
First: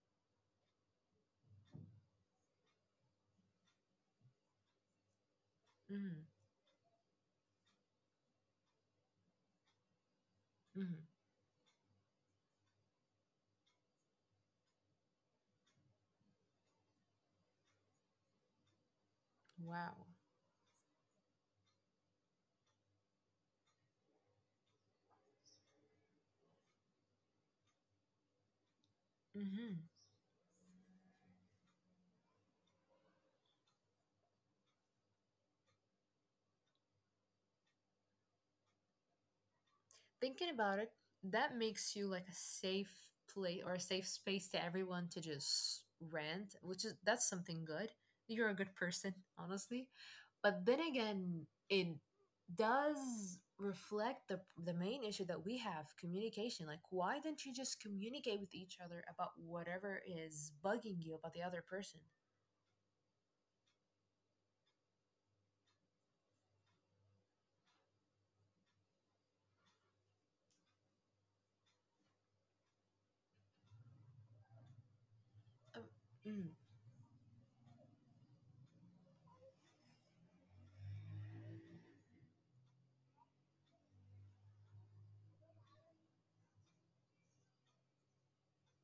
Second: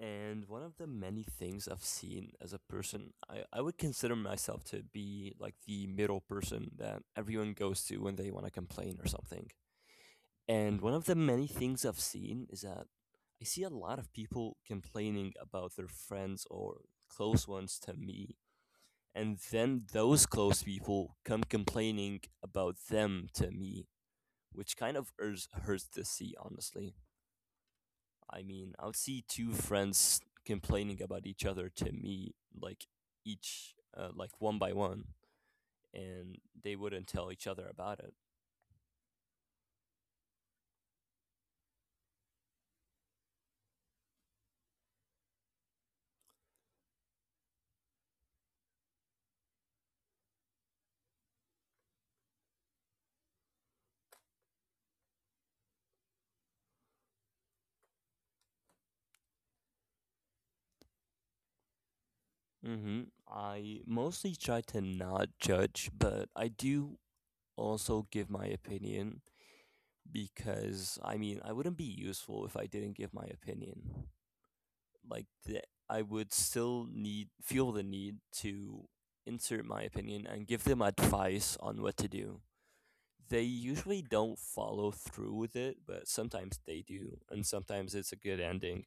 [SPEAKER 1] And one of the many things I've seen as a person, I, I would consider myself to be like the middle
[SPEAKER 2] Mm-hmm.
[SPEAKER 1] person that everyone goes to when they want to complain or something. And one
[SPEAKER 2] Mm-hmm.
[SPEAKER 1] of the many things I've seen is that I see a lot of people complaining about their friends or close ones to me, and then
[SPEAKER 2] Wow.
[SPEAKER 1] those close people come complaining about them to me, which kind of hurts, hurts to see, honestly. I mean, I would see two
[SPEAKER 2] Mm-hmm.
[SPEAKER 1] friends complaining about each other to me, like each, uh, like, one by one, and they wouldn't tell each other about it.
[SPEAKER 2] Thinking about it, that makes you like a safe place or a safe space to everyone to just rant, which is that's something good. You're a good person, honestly. But then again, it does reflect the the main issue that we have, communication. Like why didn't you just communicate with each other about whatever is bugging you about the other person?
[SPEAKER 1] Mm-hmm. I mostly try to not judge, but I do also give my opinion because I mean, I wouldn't be useful if I didn't give my opinion. Like the,
[SPEAKER 2] Um,
[SPEAKER 1] I would
[SPEAKER 2] mm.
[SPEAKER 1] still need feel the need to insert my opinion and give them advice on what to do. They usually don't follow through with it, but sometimes they do, and sometimes it's a good ending.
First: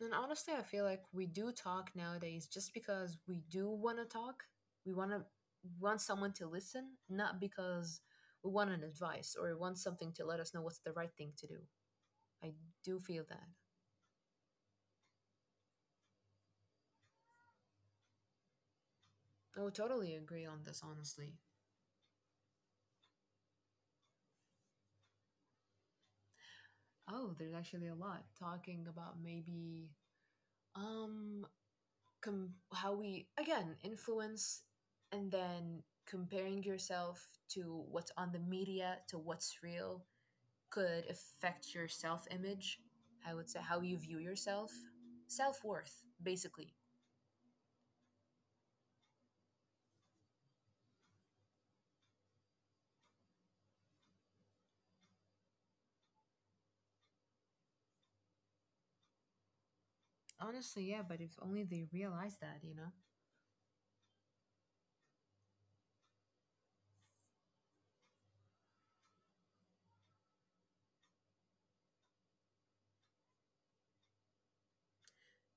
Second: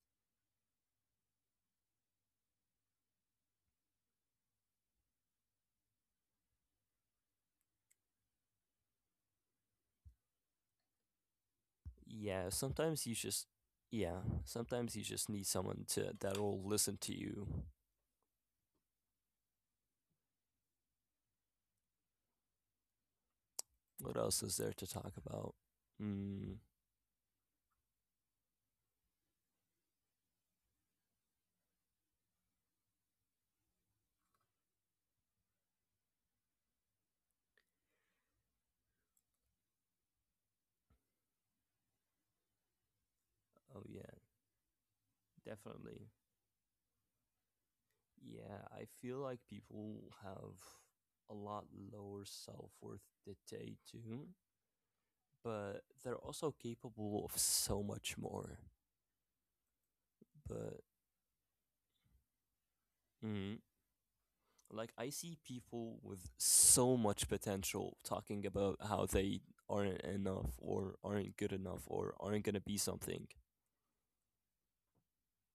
[SPEAKER 2] And honestly, I feel like we do talk nowadays just because we do want to talk. We want to want someone to listen, not because we want an advice or want something to let us know what's the right thing to do.
[SPEAKER 1] Yeah,
[SPEAKER 2] I do
[SPEAKER 1] sometimes you
[SPEAKER 2] feel
[SPEAKER 1] just
[SPEAKER 2] that.
[SPEAKER 1] yeah, sometimes you just need someone to that'll listen to you.
[SPEAKER 2] I would totally agree on this, honestly.
[SPEAKER 1] What else is there to talk about? Mm,
[SPEAKER 2] Oh, there's actually a lot talking about maybe um com- how we again influence and then comparing yourself to what's on the media to what's real could affect your self image. I would say how
[SPEAKER 1] oh
[SPEAKER 2] you
[SPEAKER 1] yeah,
[SPEAKER 2] view yourself, self worth,
[SPEAKER 1] definitely.
[SPEAKER 2] basically.
[SPEAKER 1] Yeah, I feel like people have a lot lower self worth that they do, but they're also capable of so much more. But
[SPEAKER 2] Honestly, yeah, but if only they realize that, you know?
[SPEAKER 1] mm, like, I see people with so much potential talking about how they aren't enough or aren't good enough or aren't gonna be something.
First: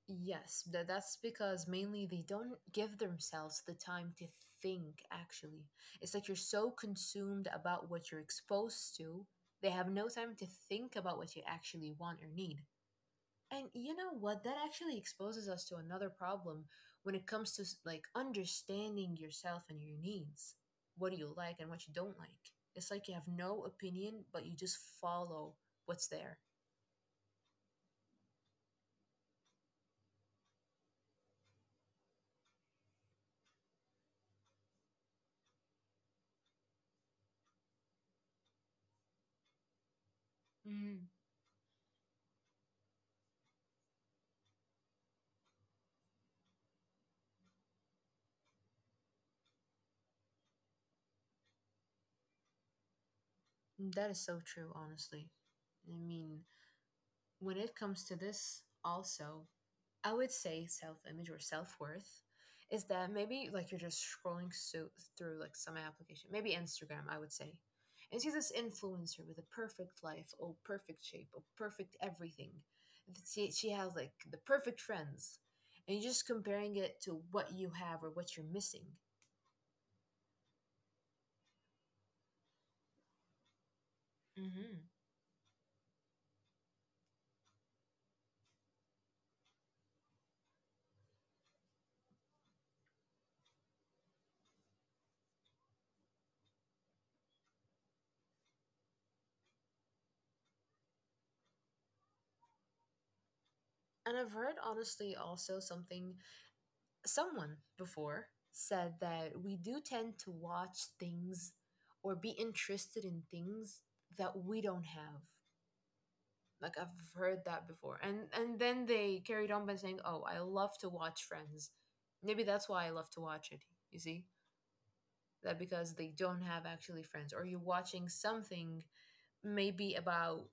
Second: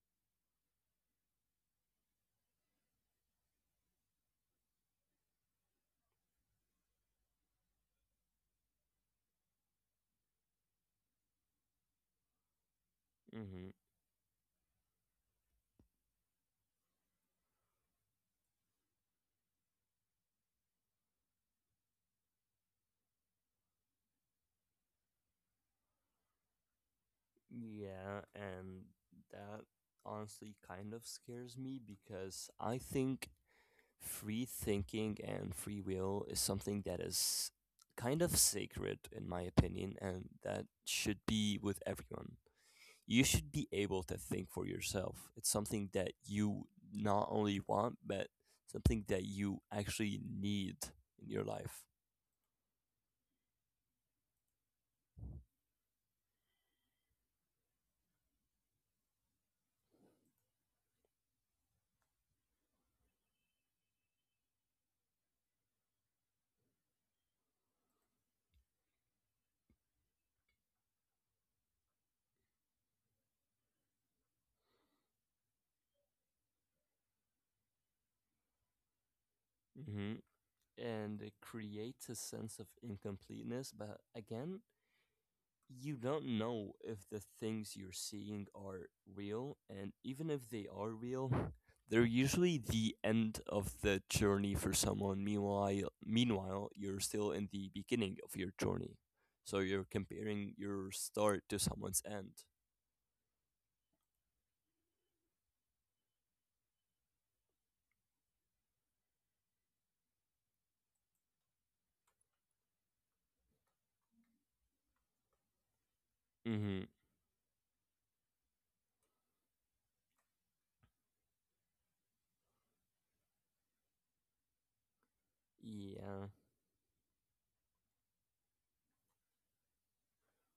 [SPEAKER 2] Yes, that that's because mainly they don't give themselves the time to think actually. It's like you're so consumed about what you're exposed to, they have no time to think about what you actually want or need. And
[SPEAKER 1] Mm-hmm.
[SPEAKER 2] you know what? That actually exposes us to another problem when it comes to like understanding yourself and your needs. What do you like and what you don't like? It's like you have no opinion, but you just follow what's there.
[SPEAKER 1] Yeah, and that honestly kind of scares me because I think free thinking and free will is something that is kind of sacred in my opinion, and that
[SPEAKER 2] Mm.
[SPEAKER 1] should be with everyone. You should be able to think for yourself. It's something that you not only want, but something that you actually need in your life.
[SPEAKER 2] That is so true, honestly. I mean, when it comes to this, also, I would say self image or self worth is that maybe like you're just scrolling so through like some application, maybe Instagram, I would say, and see this influencer with a perfect life, or perfect shape, or perfect everything. She she has like the perfect friends, and you're just comparing it to what you have or what you're missing.
[SPEAKER 1] Hmm. And it creates a sense of incompleteness, but again,
[SPEAKER 2] Hmm.
[SPEAKER 1] you don't know if the things you're seeing are real, and even if they are real, they're usually the end of the journey for someone. Meanwhile, meanwhile, you're still in the beginning of your journey, so you're comparing your start to someone's end.
[SPEAKER 2] And I've heard honestly also something. Someone before said that we do tend to watch things or be interested in things that we don't have. Like
[SPEAKER 1] Mm-hmm.
[SPEAKER 2] I've heard that before. And and then they carried on by saying, "Oh, I love to watch Friends." Maybe that's why I love to watch it. You see? That because they
[SPEAKER 1] Yeah,
[SPEAKER 2] don't have actually friends or you're watching something maybe about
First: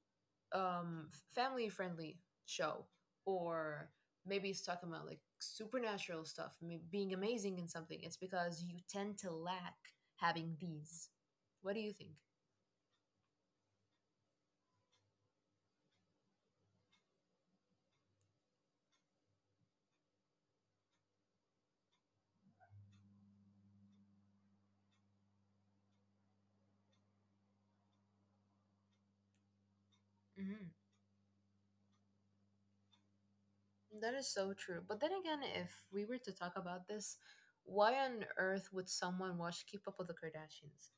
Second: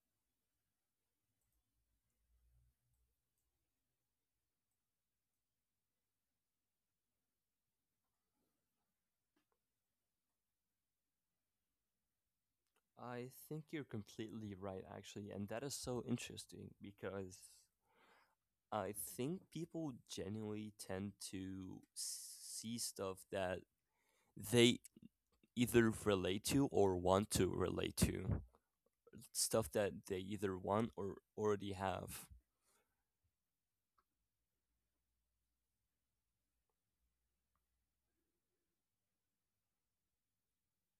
[SPEAKER 2] um family friendly show or maybe it's talking about like supernatural stuff ma- being amazing in something, it's because you tend to lack having these. What do you think?
[SPEAKER 1] I think you're completely right, actually, and that is so interesting because I think people genuinely tend to see stuff that they either relate to or want to relate to, stuff that they either
[SPEAKER 2] Mhm.
[SPEAKER 1] want or already have.
[SPEAKER 2] That is so true. But then again, if we were to talk about this, why on earth would someone watch Keep Up with the Kardashians?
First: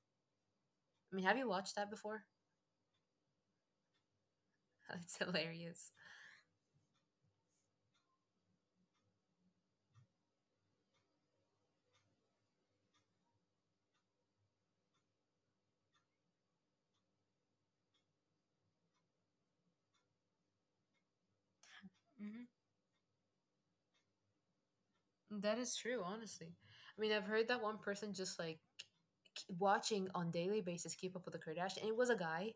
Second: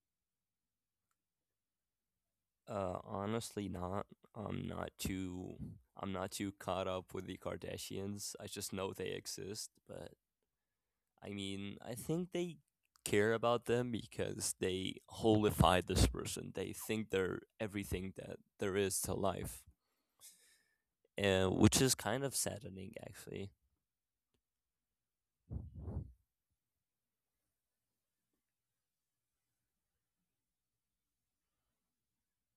[SPEAKER 2] I mean, have you watched that before?
[SPEAKER 1] uh honestly, not. i'm not
[SPEAKER 2] It's
[SPEAKER 1] too
[SPEAKER 2] hilarious.
[SPEAKER 1] I'm not too caught up with the Kardashians. I just know they exist, but I mean, I think they care about them because they holified this person. They think they're everything that there is to life, and which is kind of
[SPEAKER 2] Hmm.
[SPEAKER 1] saddening, actually.
[SPEAKER 2] That is true, honestly. I mean, I've heard that one person just like k- watching on daily basis Keep Up with the Kardashians. And it was a guy,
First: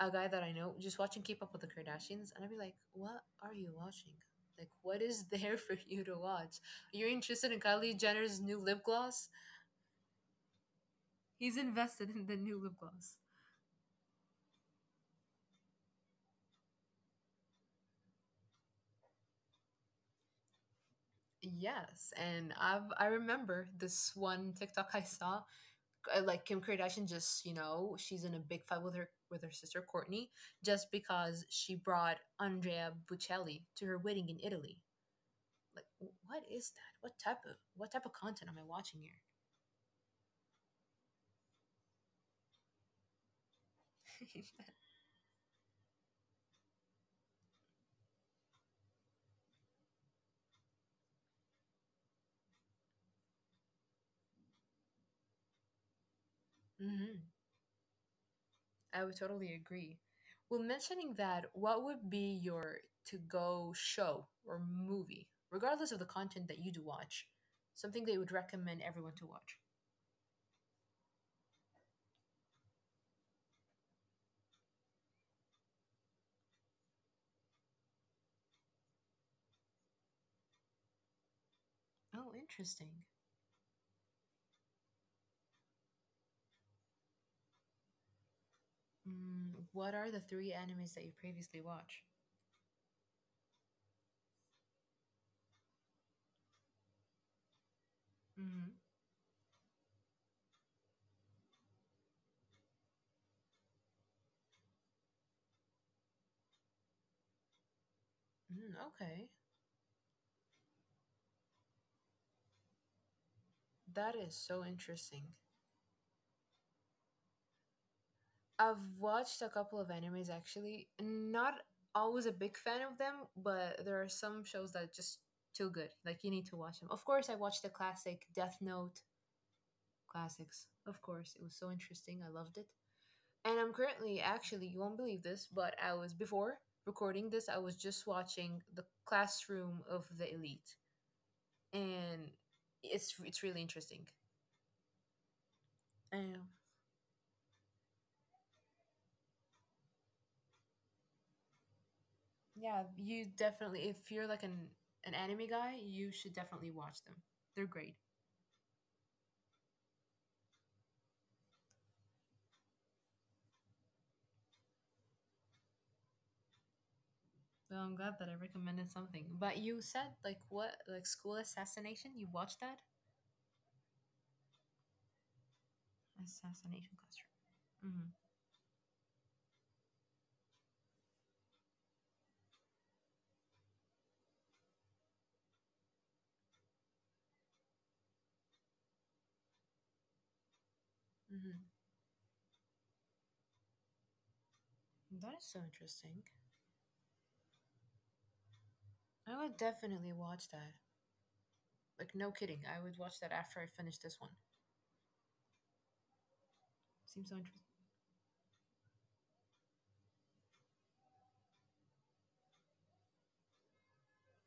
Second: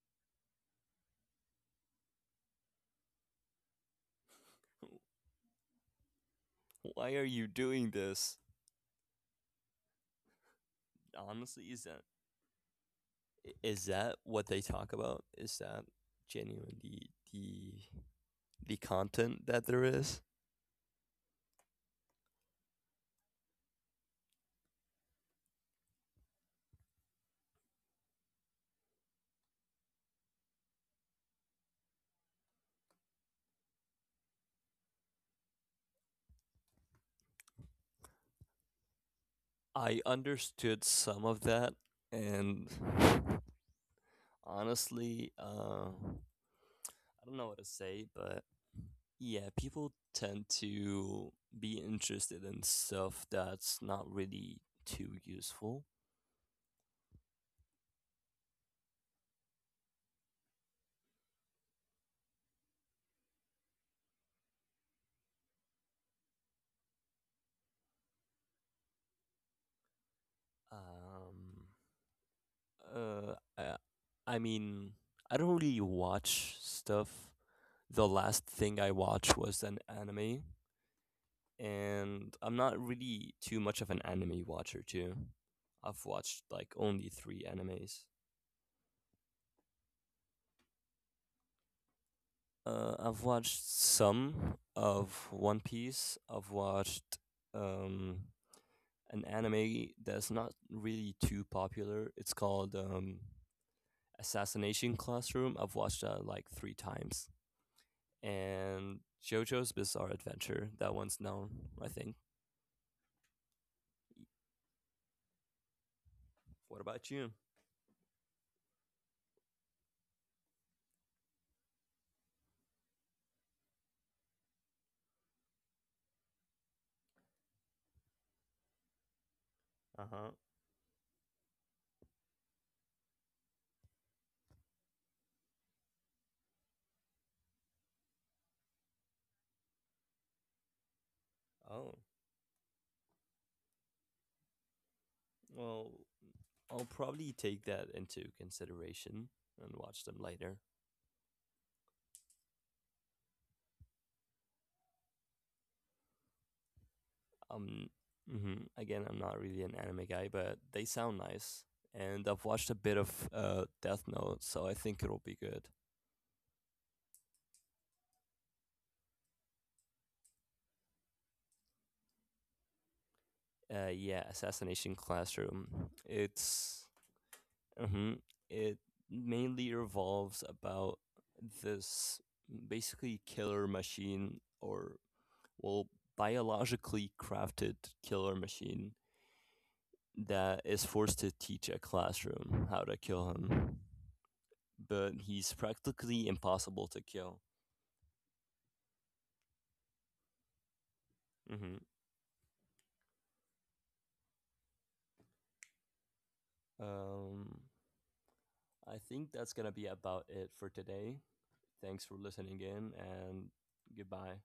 [SPEAKER 2] a guy that I know, just watching Keep Up with the Kardashians. And I'd be like, what are you watching? Like, what is there for you to watch? You're
[SPEAKER 1] Why are you
[SPEAKER 2] interested in
[SPEAKER 1] doing
[SPEAKER 2] Kylie
[SPEAKER 1] this?
[SPEAKER 2] Jenner's new lip gloss? He's
[SPEAKER 1] Honestly, is that,
[SPEAKER 2] invested in the new lip gloss.
[SPEAKER 1] is that what they talk about? Is that genuinely the the content that there is?
[SPEAKER 2] Yes, and I've I remember this one TikTok I saw, uh, like Kim Kardashian, just you know she's in a big fight with her with her sister Courtney just because she brought Andrea Bocelli to her wedding in Italy. Like what is that? What type of what type of content am I watching
[SPEAKER 1] I understood some of that, and
[SPEAKER 2] here?
[SPEAKER 1] honestly, uh, I don't know what to say, but yeah, people tend to be interested in stuff that's not really too useful.
[SPEAKER 2] Hmm. I would totally agree. Well, mentioning that, what would be your to go show or movie, regardless of the content that you do watch? Something that you would recommend everyone to watch.
[SPEAKER 1] Um, uh, I, I mean, I don't really watch stuff. The last thing I watched was an anime, and
[SPEAKER 2] Oh,
[SPEAKER 1] I'm not
[SPEAKER 2] interesting.
[SPEAKER 1] really too much of an anime watcher too. I've watched like only three animes.
[SPEAKER 2] Mm, what are the three animes that you previously watched?
[SPEAKER 1] Uh, I've watched some of One Piece. I've watched um,
[SPEAKER 2] Mm,
[SPEAKER 1] an anime that's not really too popular. It's called um, Assassination Classroom. I've watched that like three times.
[SPEAKER 2] mm,
[SPEAKER 1] And
[SPEAKER 2] okay,
[SPEAKER 1] JoJo's Bizarre Adventure. That one's known, I think.
[SPEAKER 2] that is so interesting.
[SPEAKER 1] What about you?
[SPEAKER 2] I've watched a couple of animes actually. Not always a big fan of them, but there are some shows that are just too good. Like you need to watch them. Of course, I watched the classic Death Note
[SPEAKER 1] Uh huh.
[SPEAKER 2] classics. Of course, it was so interesting. I loved it. And I'm currently, actually, you won't believe this, but I was, before recording this, I was just watching the classroom of the elite.
[SPEAKER 1] Oh.
[SPEAKER 2] And it's it's really interesting.
[SPEAKER 1] Well,
[SPEAKER 2] Um,
[SPEAKER 1] I'll probably take that into consideration and watch them later.
[SPEAKER 2] yeah, you definitely, if you're like an, an anime guy, you should definitely watch them. They're
[SPEAKER 1] Um,
[SPEAKER 2] great.
[SPEAKER 1] mhm, Again, I'm not really an anime guy, but they sound nice. And I've watched a bit of uh, Death Note, so I think it'll be good.
[SPEAKER 2] Well, I'm glad that I recommended something. But you said, like, what, like school assassination? You watched that?
[SPEAKER 1] Uh, yeah, Assassination Classroom. It's
[SPEAKER 2] Assassination classroom. Mm-hmm.
[SPEAKER 1] hmm, it mainly revolves about this basically killer machine, or well, biologically crafted killer machine that is forced to
[SPEAKER 2] Mm-hmm.
[SPEAKER 1] teach a classroom how to kill him, but
[SPEAKER 2] That is
[SPEAKER 1] he's
[SPEAKER 2] so interesting.
[SPEAKER 1] practically impossible to kill.
[SPEAKER 2] I would definitely watch that.
[SPEAKER 1] Mm-hmm.
[SPEAKER 2] Like, no kidding. I would watch that after I finish this one. Seems so
[SPEAKER 1] Um,
[SPEAKER 2] interesting.
[SPEAKER 1] I think that's gonna be about it for today. Thanks for listening in, and goodbye.